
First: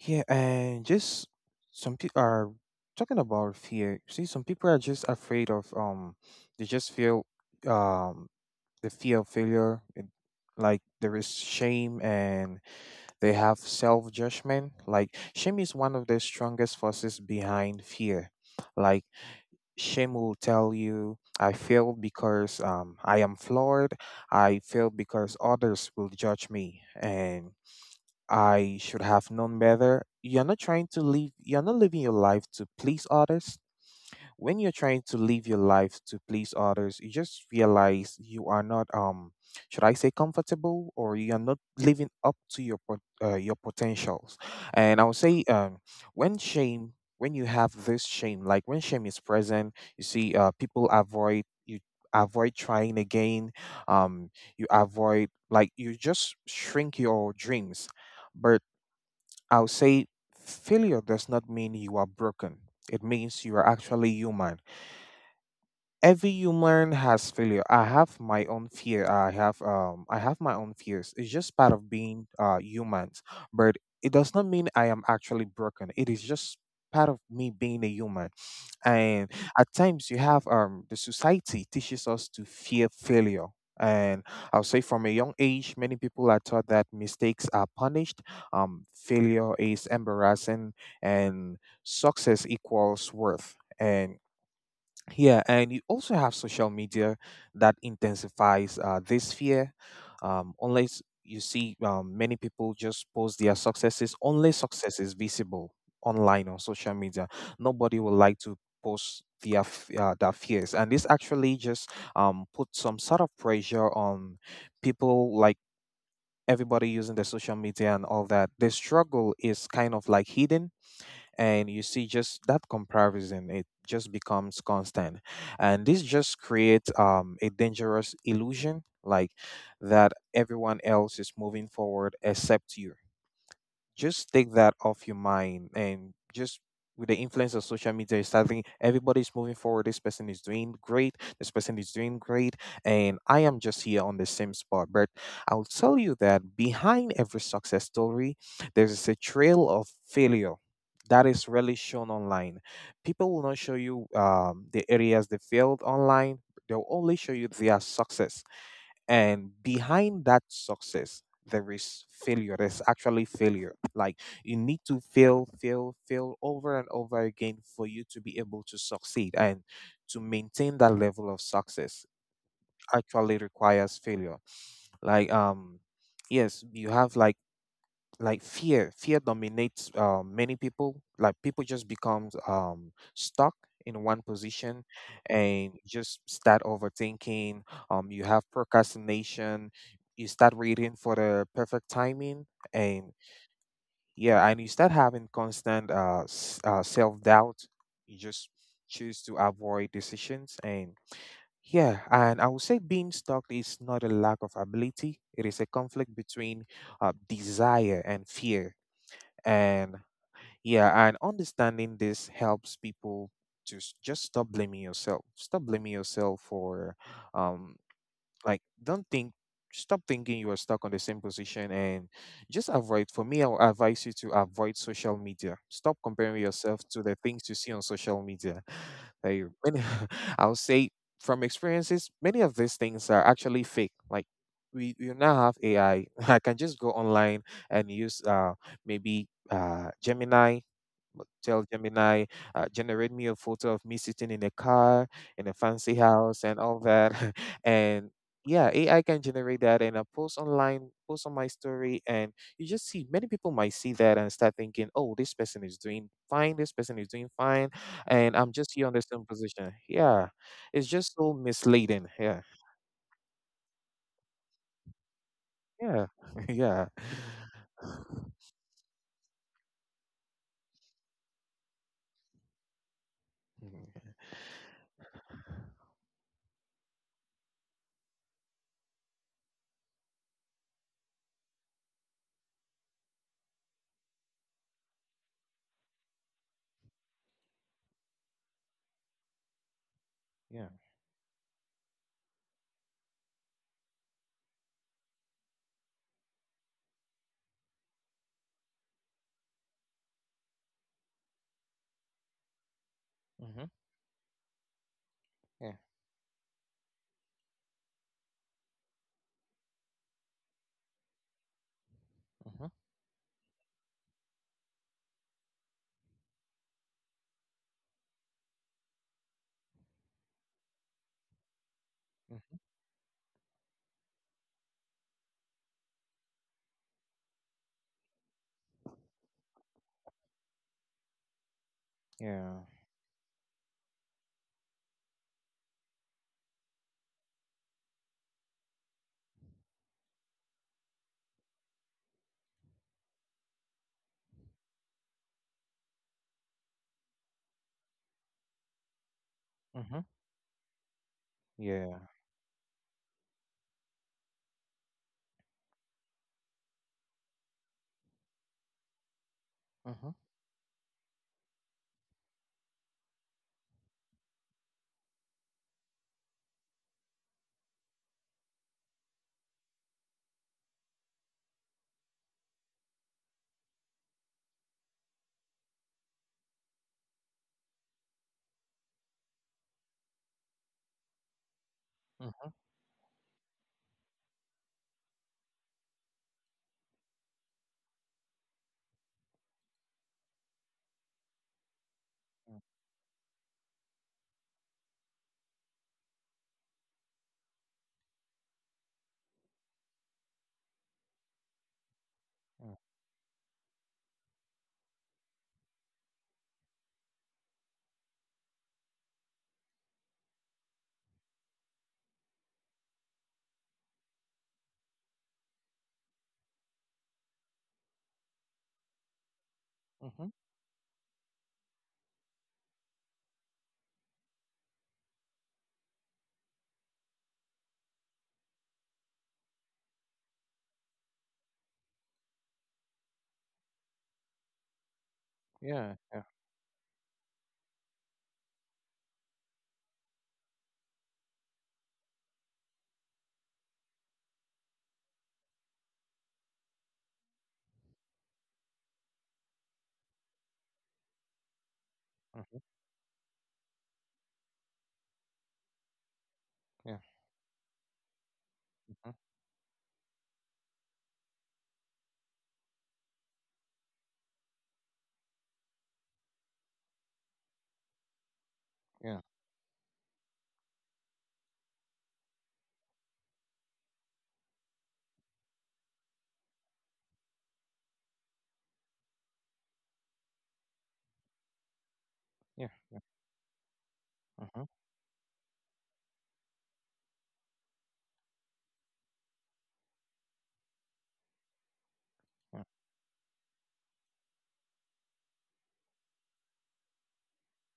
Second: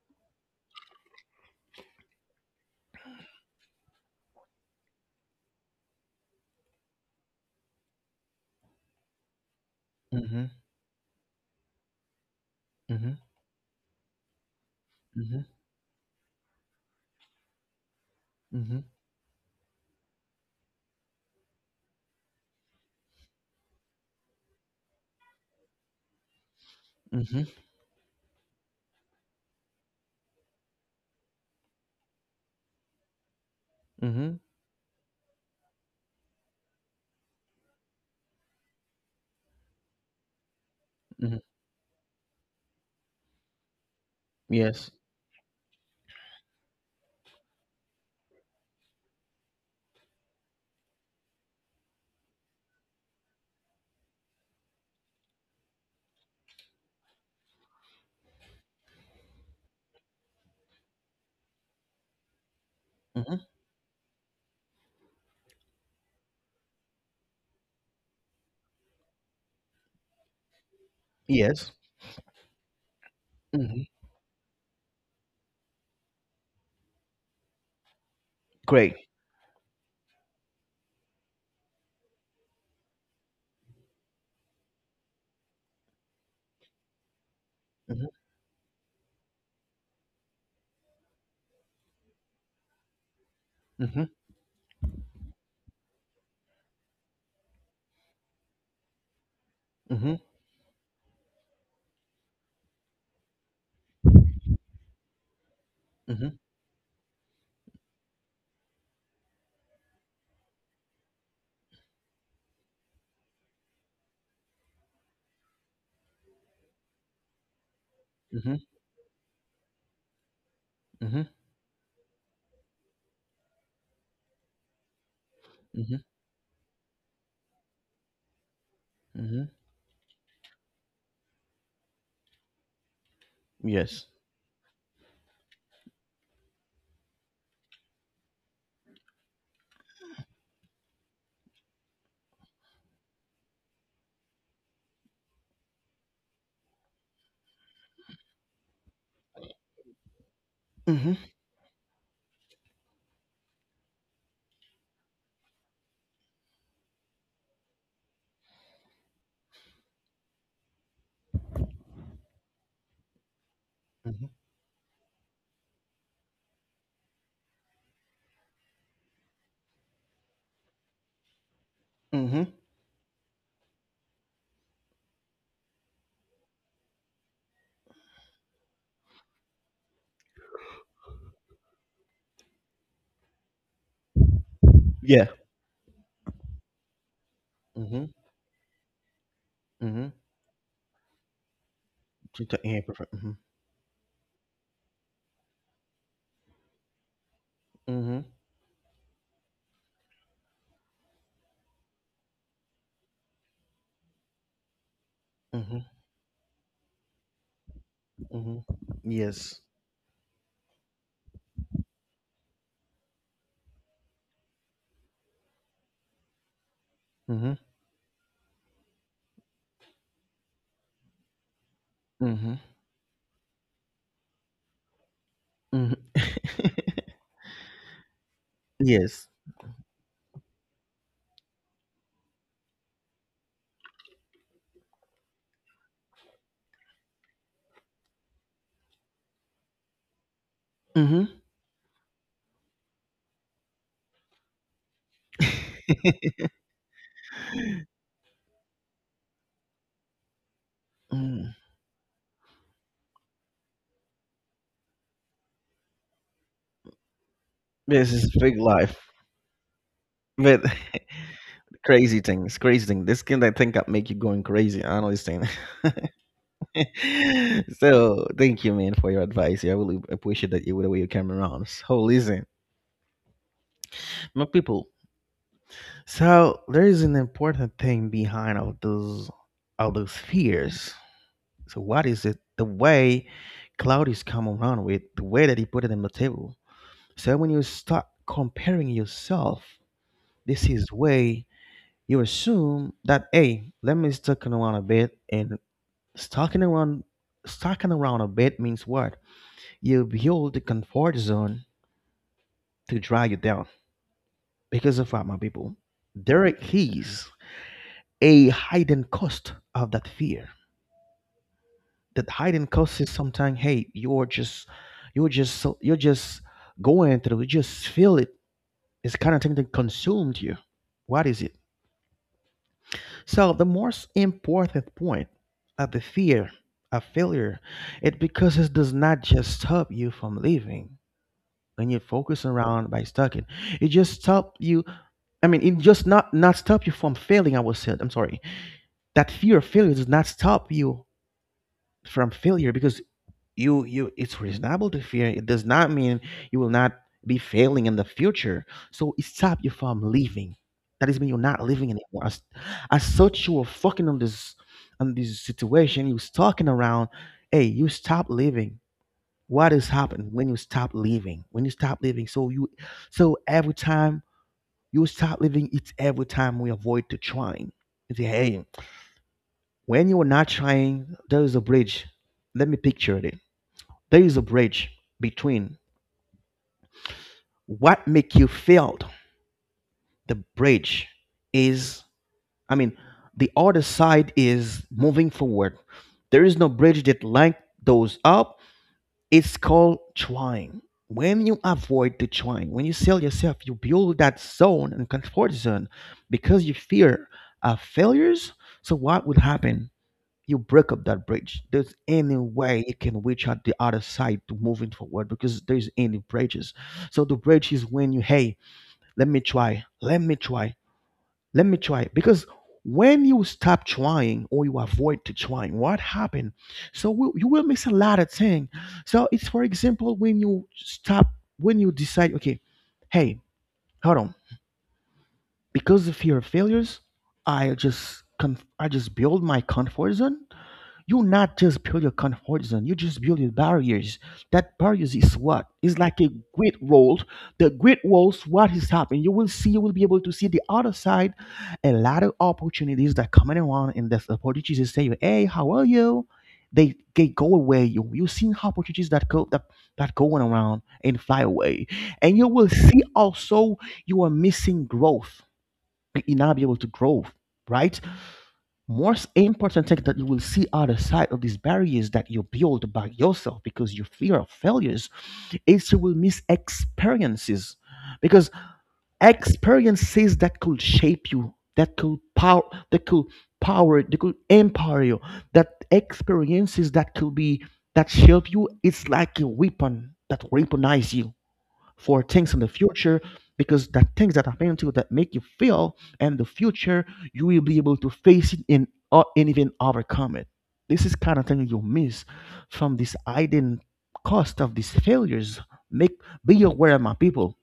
yeah. And just some people are talking about fear. See, some people are just afraid of. They just feel. Um. The fear of failure. And
Mhm,
like there is shame and
mhm,
they have self judgment. Like
mhm,
shame is one of the strongest forces behind fear.
mhm,
Like shame will tell you, I failed because I am flawed. I failed because others will judge me
mhm,
and I should have known better. You're not trying to live, you're not living your life to please others.
mhm,
When you're trying to live your life to please others, you just realize you are not should I say comfortable, or you are
mhm.
not living up to your your potentials.
Yes.
And I would say when shame when you have this shame, like when shame is present, you see people avoid, you avoid trying again, um you avoid like you just shrink your dreams. But I would say failure does not mean you are broken. It means you
Mhm.
are actually human. Every human has failure. I have my own fear. I have my own fears. It's just part
Yes.
of being humans. But
Mhm.
it does not mean I am actually broken. It is just part of me being a human.
Great.
And at times you have the society teaches us to fear failure. And I'll say from a young age, many people are taught that mistakes are
Mhm,
punished, failure is embarrassing, and success equals worth. And
mhm,
yeah, and you also have social media that intensifies this fear.
mhm,
Unless you see many people just post their successes, only success is visible
mhm,
online on social media. Nobody would like to post their their fears, and this actually just put some sort of pressure on people like everybody using the social media and all that.
mhm,
The struggle is kind of like hidden,
mhm,
and you see just that comparison, it just becomes constant, and this
mhm,
just creates a dangerous illusion like
mhm.
that everyone else is moving forward except you.
Yes.
Just take that off your mind, and just with the influence of social media you start thinking everybody's moving forward, this person is doing great, this person is doing great, and I am just here on the same spot. But I'll tell you that behind every success story there's a trail of failure that
Mhm,
is really shown online. People will not show you the areas they failed online, they'll only show you their success. And behind that success there is failure, there's actually failure. Like
mhm,
you need to fail, fail, fail over and over again for you to be able to succeed, and to maintain that level of success
mhm.
actually requires failure. like um yes, you have like, fear dominates many people, like people just become stuck in one position
Yeah.
and just start overthinking.
Mhm,
You have procrastination.
mhm.
You start waiting for the perfect timing,
Yeah,
and
perfect.
yeah, and you start having constant self-doubt. You
Mhm.
just choose to avoid decisions. And yeah, and I would say being stuck is not a lack of ability, it is a
Mhm.
conflict between desire and fear.
Mhm. Yes.
And yeah, and understanding this helps people to just stop blaming yourself. Stop blaming yourself for
Mhm.
um like, don't think, stop thinking you are stuck on the same position, and just
Mhm.
avoid. For me, I'll advise you to avoid social media. Stop
Mhm.
comparing yourself to the things you see on social media. Like,
Yes.
many, I'll say from experiences, many of these things are actually fake. You now have AI. I I can just go online and use maybe Gemini.
Mhm.
Tell Gemini, generate me a photo of me sitting in a car, in a fancy house, and all that. And yeah, AI can generate that and I post online, post on my
Mm.
story, and you just see many people might see that and start thinking, oh, this person is doing fine, this person is doing fine,
This
and
is
I'm
big
just here on the
life.
same position. Yeah,
But
it's just so misleading.
crazy
Yeah,
things, crazy thing. This kind, I think that make you going crazy. I understand.
yeah, yeah.
So thank you, man, for your advice. I really appreciate that you the way you came around. So listen,
Mhm.
my people. So there is an important thing behind all those fears. So what is it? The way Cloud is come around with the way that he put it on the table. So when you start comparing yourself,
Yeah.
this is way you assume that, hey, let me stuck around a bit and stalking around stalking around a bit means what? You build the comfort zone to drag you
hmm
down. Because of what, my
yeah.
people. There is a hidden cost of that fear. That
hmm
hiding causes sometimes, hey, you're just going through, you just feel it. It's kind of thing that consumed you. What is it?
hmm
So the most important point of the fear of failure, it, because it does not just stop you from living when you
yeah.
focus around by stucking, it just stop you. I mean, it just not stop you from failing. I was said, I'm sorry. That fear of failure does not stop you from failure because you it's reasonable to fear. It does not mean you will not be failing in the future. So it stop you
hmm
from living. That is mean you're not
yeah.
living anymore as such. You were fucking on this situation you was talking around. Hey, you stop living. What is
hmm
happening When you stop living, so you, so every time you stop living, it's every time we avoid to trying. You say, hey, when you are not trying, there is a bridge. Let me picture this. There is a bridge between what make you failed. The bridge is,
hmm
I mean, the other side is moving forward. There is no bridge that link those up. It's called trying. When you avoid the trying, when you sell yourself, you build that zone and comfort zone because you fear failures. So what would happen? You break up that bridge. There's any
Yeah.
way you can reach out the other side to moving forward because there's any bridges. So the bridge is when you, hey, let me try, let me try, let me try. Because when you stop trying or you avoid to trying, what happened? So you will miss a lot of things. So it's for example
Mhm.
when you stop, when you decide, okay, hey, hold on, because of fear of failures, I just build my comfort zone. You not just build your con horizon, you just build your barriers. That barriers is what?
Yeah.
It's
Yeah.
like a great wall. The great walls, what is happening? You will see, you will be able to see the other side, a lot of opportunities that coming around, and the opportunities they say, hey, how are you? They go away. You seen opportunities that go, that going around and fly away. And
Mhm.
you will see also you are missing growth. You not be able
Yeah.
to grow, right?
Mhm.
Most important thing that you will see other side of these barriers that you build by yourself because you fear of failures is you will miss experiences, because
Yeah.
experiences that could shape you, that could that could empower you, that experiences that could be, that shape you, it's like a weapon that weaponize you for things
Yeah.
in the
Yeah.
future, because the things that
Mhm.
happen to you that make you feel in the future, you will be able to face it, and even overcome it. This is kind of thing you miss from this hidden cost of these failures. Make, be aware, my people.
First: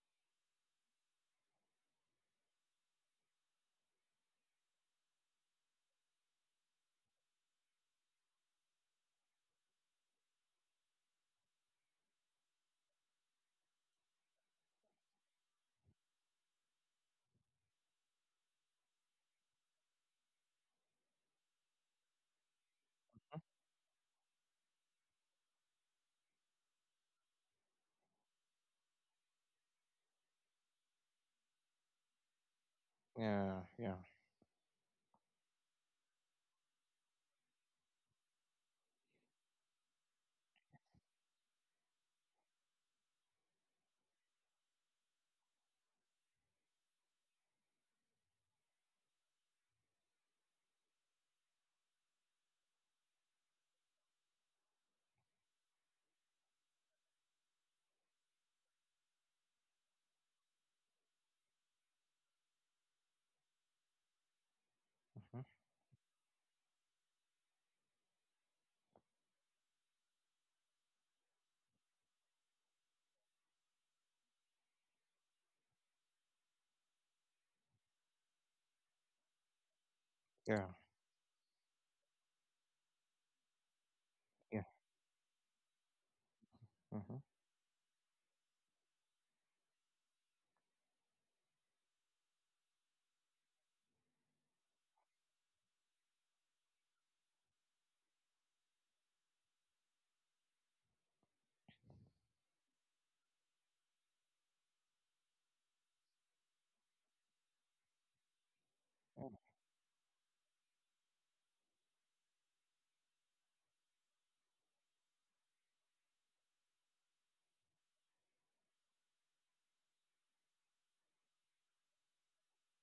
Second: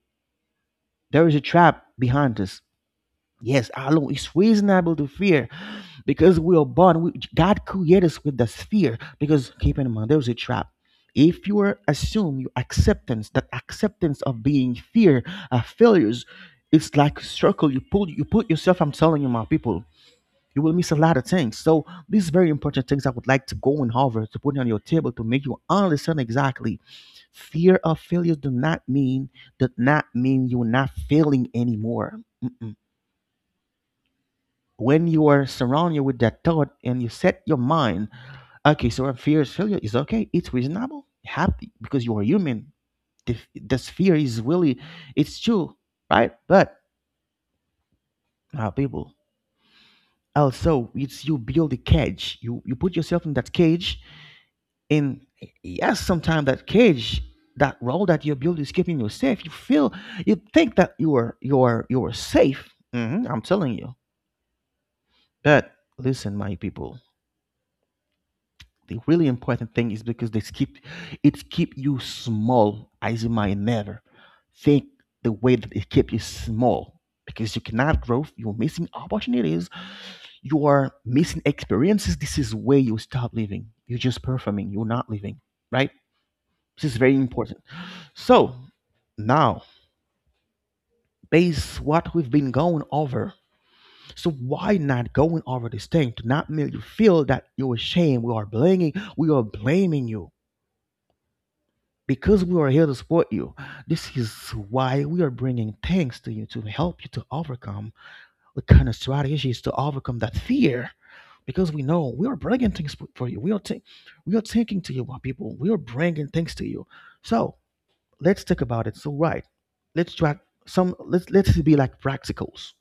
There is a trap behind this. Yes, alone. It's reasonable to fear because we are born. God created us with this fear. Because keep in mind, there's a trap. If you are assume your acceptance, that acceptance of being fear of failures, it's like circle. You pull, you put yourself. I'm telling you, my people, you will miss a lot of things. So these very important things I would like to go and hover to put on your table to make you understand exactly. Fear of failure do not mean does not mean you're not failing anymore. Mm-mm.
Yeah. Yeah. Yeah.
When you are surrounded with that thought and you set your mind, okay, so a fear is failure is okay. It's reasonable, happy, because you are human. This fear is really, it's true, right? But people, also, it's you build a cage. You put yourself in that cage, and yes, sometimes that cage, that role that you build is keeping you safe. You feel, you think that you are safe. Mhm, I'm telling you.
Mhm.
But listen, my people. The really important thing is because they keep it keep you small as you might never think. The way that it keep you small, because you cannot grow, you're missing opportunities,
Yeah.
you are missing experiences. This is where you stop living. You're just
Yeah.
performing, you're not living, right? This is very
Mhm.
important. So now, based what we've been going over, so why not going over this thing to not make you feel that you're ashamed. We are blaming you because we are here to support you. This is why we are bringing things to you to help you to overcome, the kind of strategies to overcome that fear. Because we know we are bringing things for you. We are thinking to you about people. We are bringing things to you. So let's talk about it. So right, let's try some. Let's be like practicals.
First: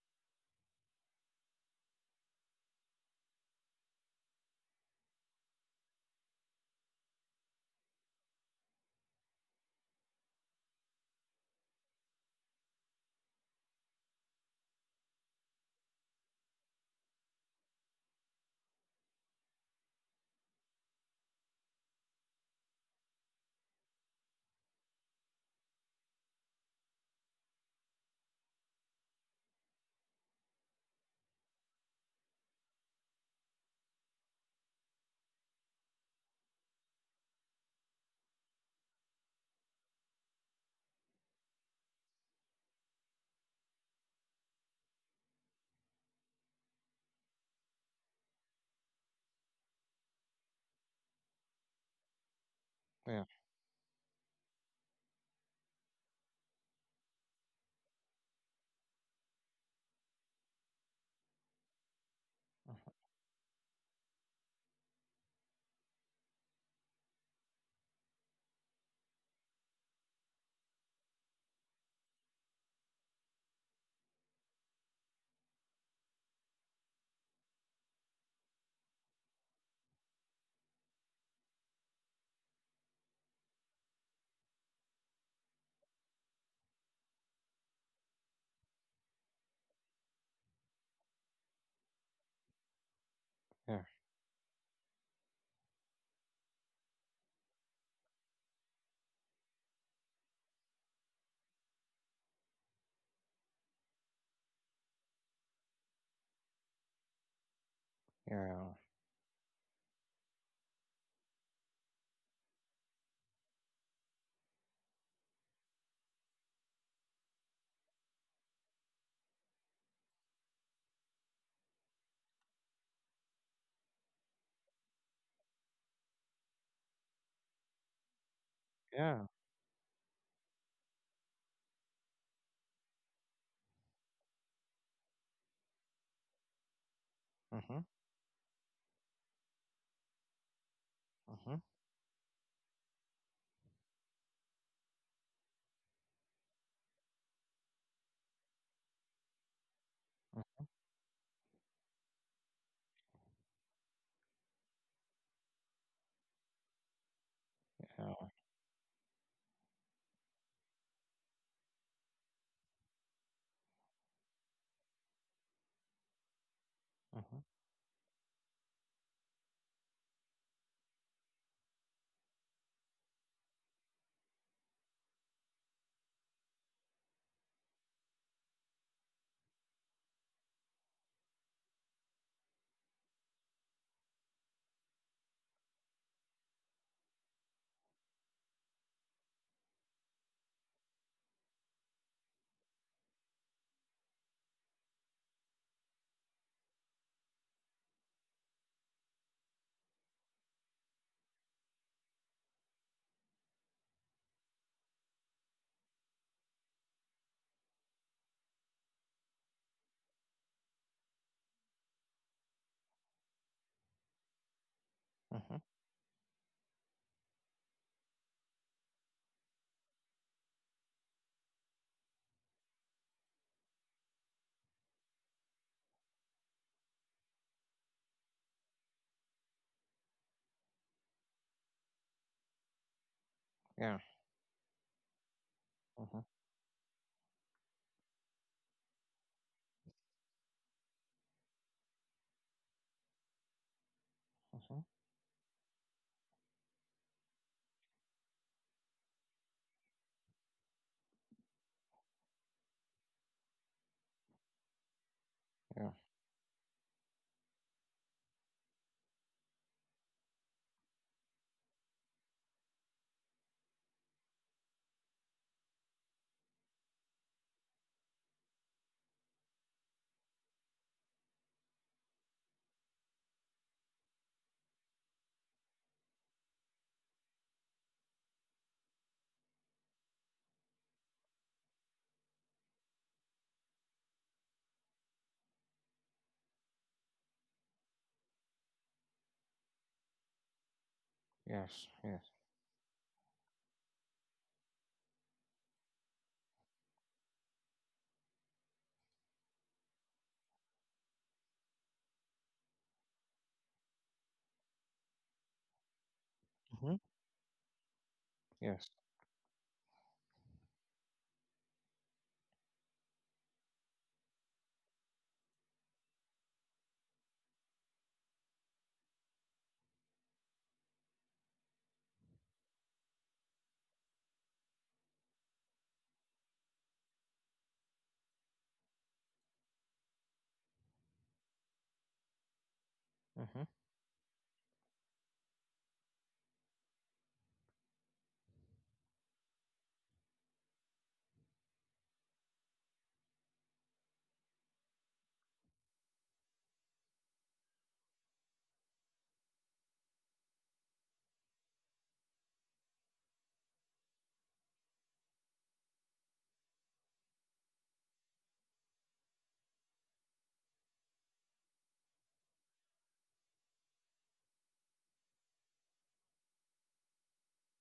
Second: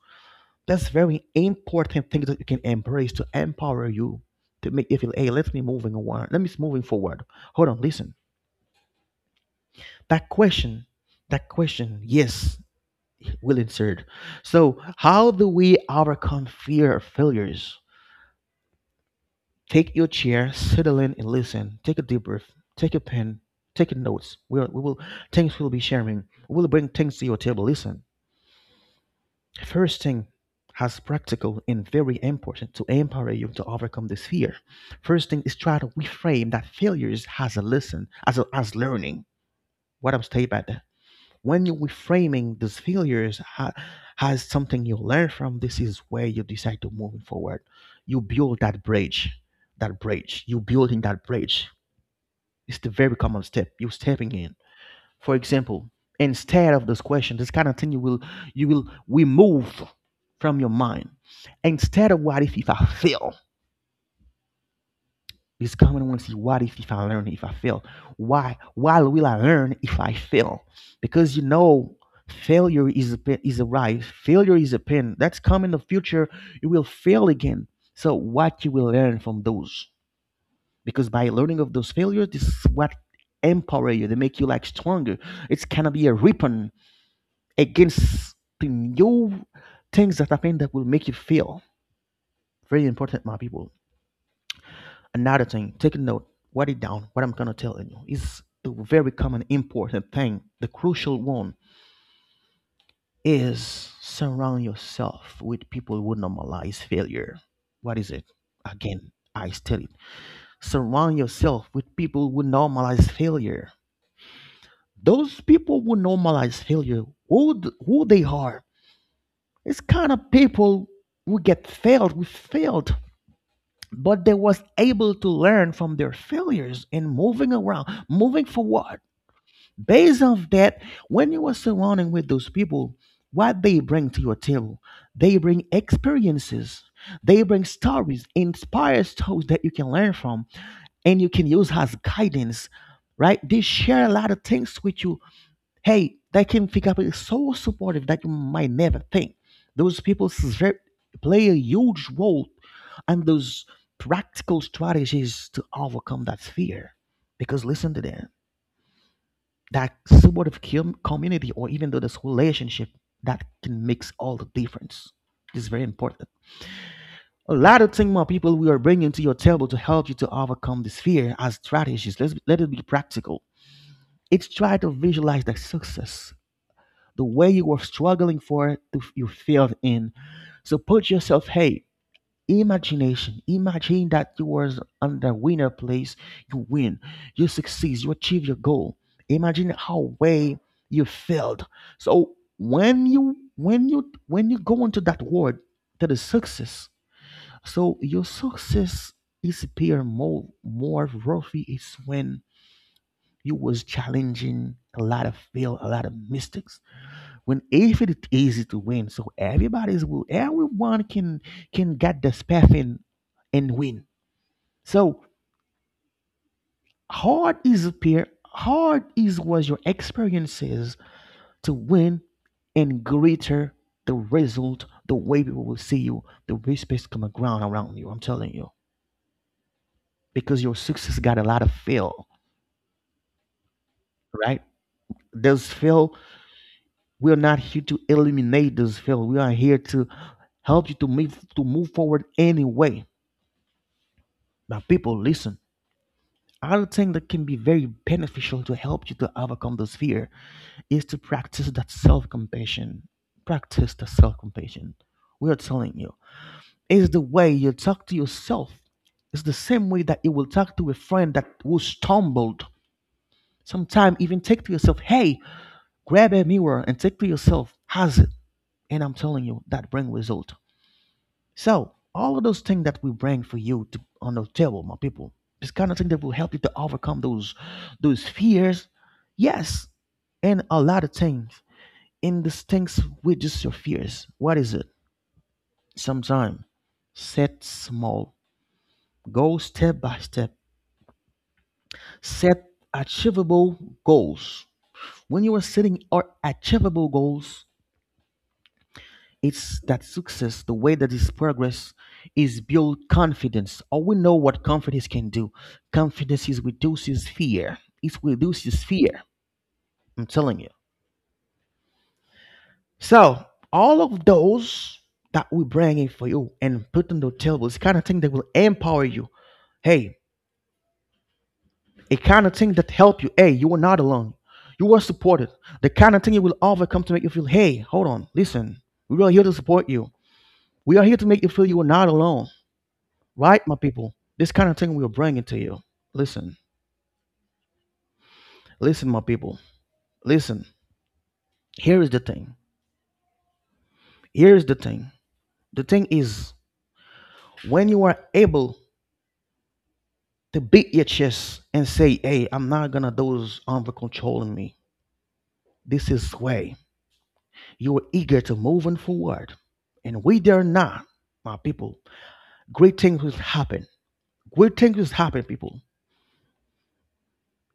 That's very important things that you can embrace to empower you to make you feel, hey, let me moving on. Let me moving forward. Hold on, listen. that question that question, yes, will insert. So how do we overcome fear of failures? Take your chair, settle in and listen. Take a deep breath. Take a pen, take a notes. We will, things we'll be sharing, we'll bring things to your table. Listen. First thing has practical and very important to empower you to overcome this fear. First thing is try to reframe that failures as a lesson, as learning. What I'm saying about? When you reframing these failures has something you learn from, this is where you decide to move forward. You build that bridge. That bridge, you building that bridge, it's the very
Yeah.
common step you stepping in. For example, instead of this question, this kind of thing you will remove from your mind. Instead of what if I fail. It's common to want to see, what if I learn if I fail. Why will I learn if I fail? Because, you know, failure is a pain, is a right. Failure is a pain. That's coming in the future. You will fail again. So what you will learn from those? Because by learning of those failures, this is what empower you. They make you like stronger. It's gonna be a weapon against the new things that happen that will make you fail. Very important, my people.
Yeah.
Another thing, take a note, write it down, what I'm gonna tell you, is a very common important thing. The crucial one is, surround yourself with people who normalize failure. What is it?
Yeah.
Again, I tell it. Surround yourself with people who normalize failure. Those people who normalize failure, who they are, it's kind of people who get failed, who failed, but they was able to learn from their failures and moving around, moving forward
Yeah.
based off that. When you are surrounding with those people, what they bring to your table, they bring experiences, they bring
Mhm.
stories, inspire stories that you can learn from and you can
Mhm.
use as guidance, right? They share a lot of things with you. Hey, they can pick up, is so supportive that you might never think. Those people is play a huge role, and those practical strategies to overcome that fear. Because listen to this,
Yeah.
that support of community or even though this relationship, that can makes all the difference. This is very important.
Mhm.
A lot of things my people we are bringing to your table to help you to overcome this fear as strategies. Let's, let it be practical. It's try to visualize the success. The way you were struggling for it, you failed in, so put yourself, hey, imagination. Imagine that you was on the winner place. You win. You succeed. You achieve your goal. Imagine how way you failed. So when you go into that word, that is success. So your success is appear more worthy is when you was challenging a lot of fail, a lot of mistakes. When if it's easy to win, so everybody's will, everyone can get the path in and win. So
Mhm.
hard is appear, hard is was your experiences to win and greater the result, the way people will see you, the respect's come around you. I'm telling you, because your success got a lot of fail,
Yeah.
right? Those fail,
Mhm.
we're not here to eliminate those fail. We are here to help you to move, to move forward anyway. Now,
Mhm.
people, listen. Other thing that can be very beneficial to help you to overcome this fear is to practice that self-compassion. Practice the self-compassion. We are
Yeah.
telling you. It's the way you talk to yourself. It's the same way that you will talk to a friend that who stumbled. Sometimes even take to yourself, hey, grab a mirror and take to yourself, has it? And I'm telling you, that bring result. So all of those things that we bring for you to on the table, my people, this kind of thing that will help you to overcome those fears. Yes, and a lot of things. And these things with just your fears. What is it? Sometime set small. Go step by step.
Yes. Yes.
Set achievable goals. When you are setting or achievable goals, it's that success, the way that is progress is build confidence. All we know what confidence can do. Confidence is
Mhm.
reduces fear. It reduces
Yes.
fear. I'm telling you. So all of those that we bring in for you and put on the table is kind of thing that will empower you. Hey, a kind of thing that help you. Hey, you are not alone. You are supported. The kind of thing you will overcome to make you feel, hey, hold on, listen, we are here to support you. We are here to make you feel you are not alone.
Mhm.
Right, my people? This kind of thing we're bringing to you. Listen, listen, my people. Listen, here is the thing. Here is the thing. The thing is, when you are able to beat your chest and say, hey, I'm not gonna those over controlling me. This is way. You are eager to moving forward. And we dare not, my people. Great things will happen. Great things will happen, people.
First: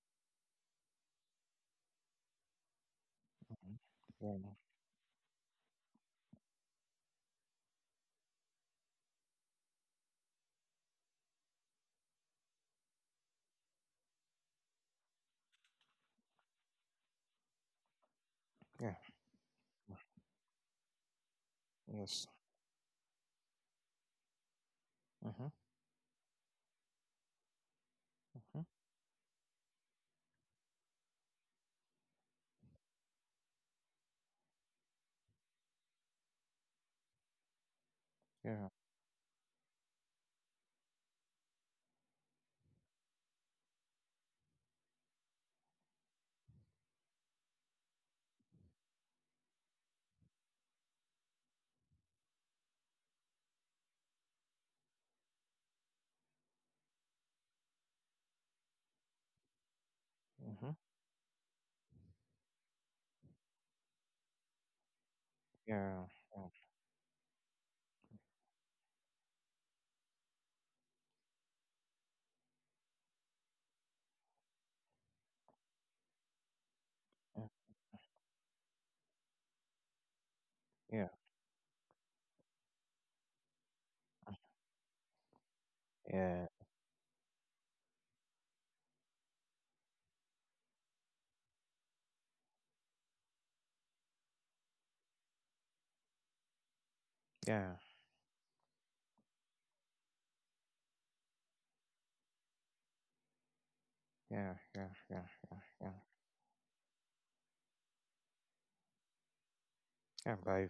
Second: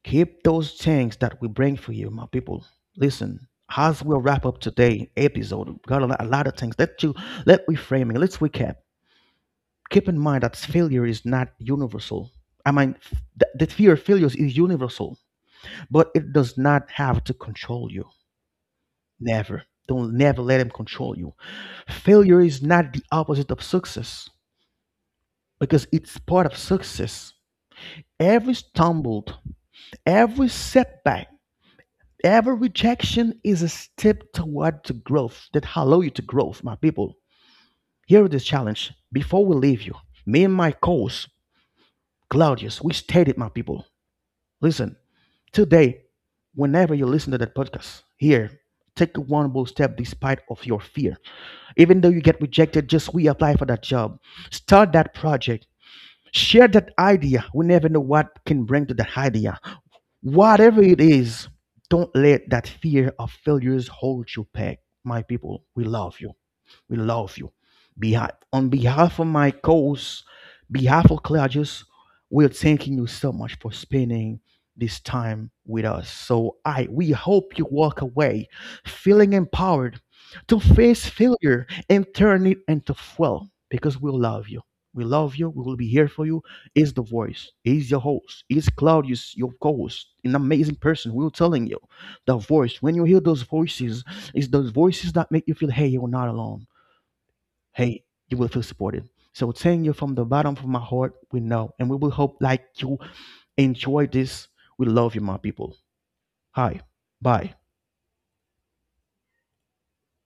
Keep those things that we bring for you, my people. Listen,
Mhm.
as we wrap
Yeah.
up today episode, we've got a lot of things. Let you let reframing. Let's recap. Keep in mind that failure is not universal. I mean, the fear of failures is universal, but it does not have to control you.
Yeah.
Never. Don't never let them control you.
Yes.
Failure is not the opposite of success
Mhm.
because it's part of success. Every
Mhm.
stumbled, every setback, every rejection is a step toward to growth that allow you to growth, my people. Here is this
Yeah.
challenge. Before we leave you, me and my coach, Claudius, we stated, my people, listen, today, whenever you listen to that podcast here, take one bold step despite of your fear. Even though you get rejected, just reapply for that job. Start that project. Share that idea. We never know what can bring to that idea.
Mhm.
Whatever it is, don't let that fear of failures hold you back. My people, we
Yeah.
love you. We love you. On behalf of my cause, behalf of Claudius, we're thanking you so much for spending this time with us. So I we hope you walk away feeling empowered to
Yeah.
face
Yeah.
failure and turn it into fuel because we love you. We love you. We will be here for you.
Yeah.
Is the voice. Is your host. Is Claudius your co-host? An amazing person. We are telling you, the voice. When you hear those voices, it's those voices that make you feel, hey, you're not alone,
Yeah.
hey, you will feel supported. So thank you from the bottom of my heart. We know, and we will hope like you enjoy this.
Yeah. Yeah.
We
Yeah.
love you,
Yeah.
my
Yeah.
people.
Yeah.
Hi, bye.
Yeah. Bye,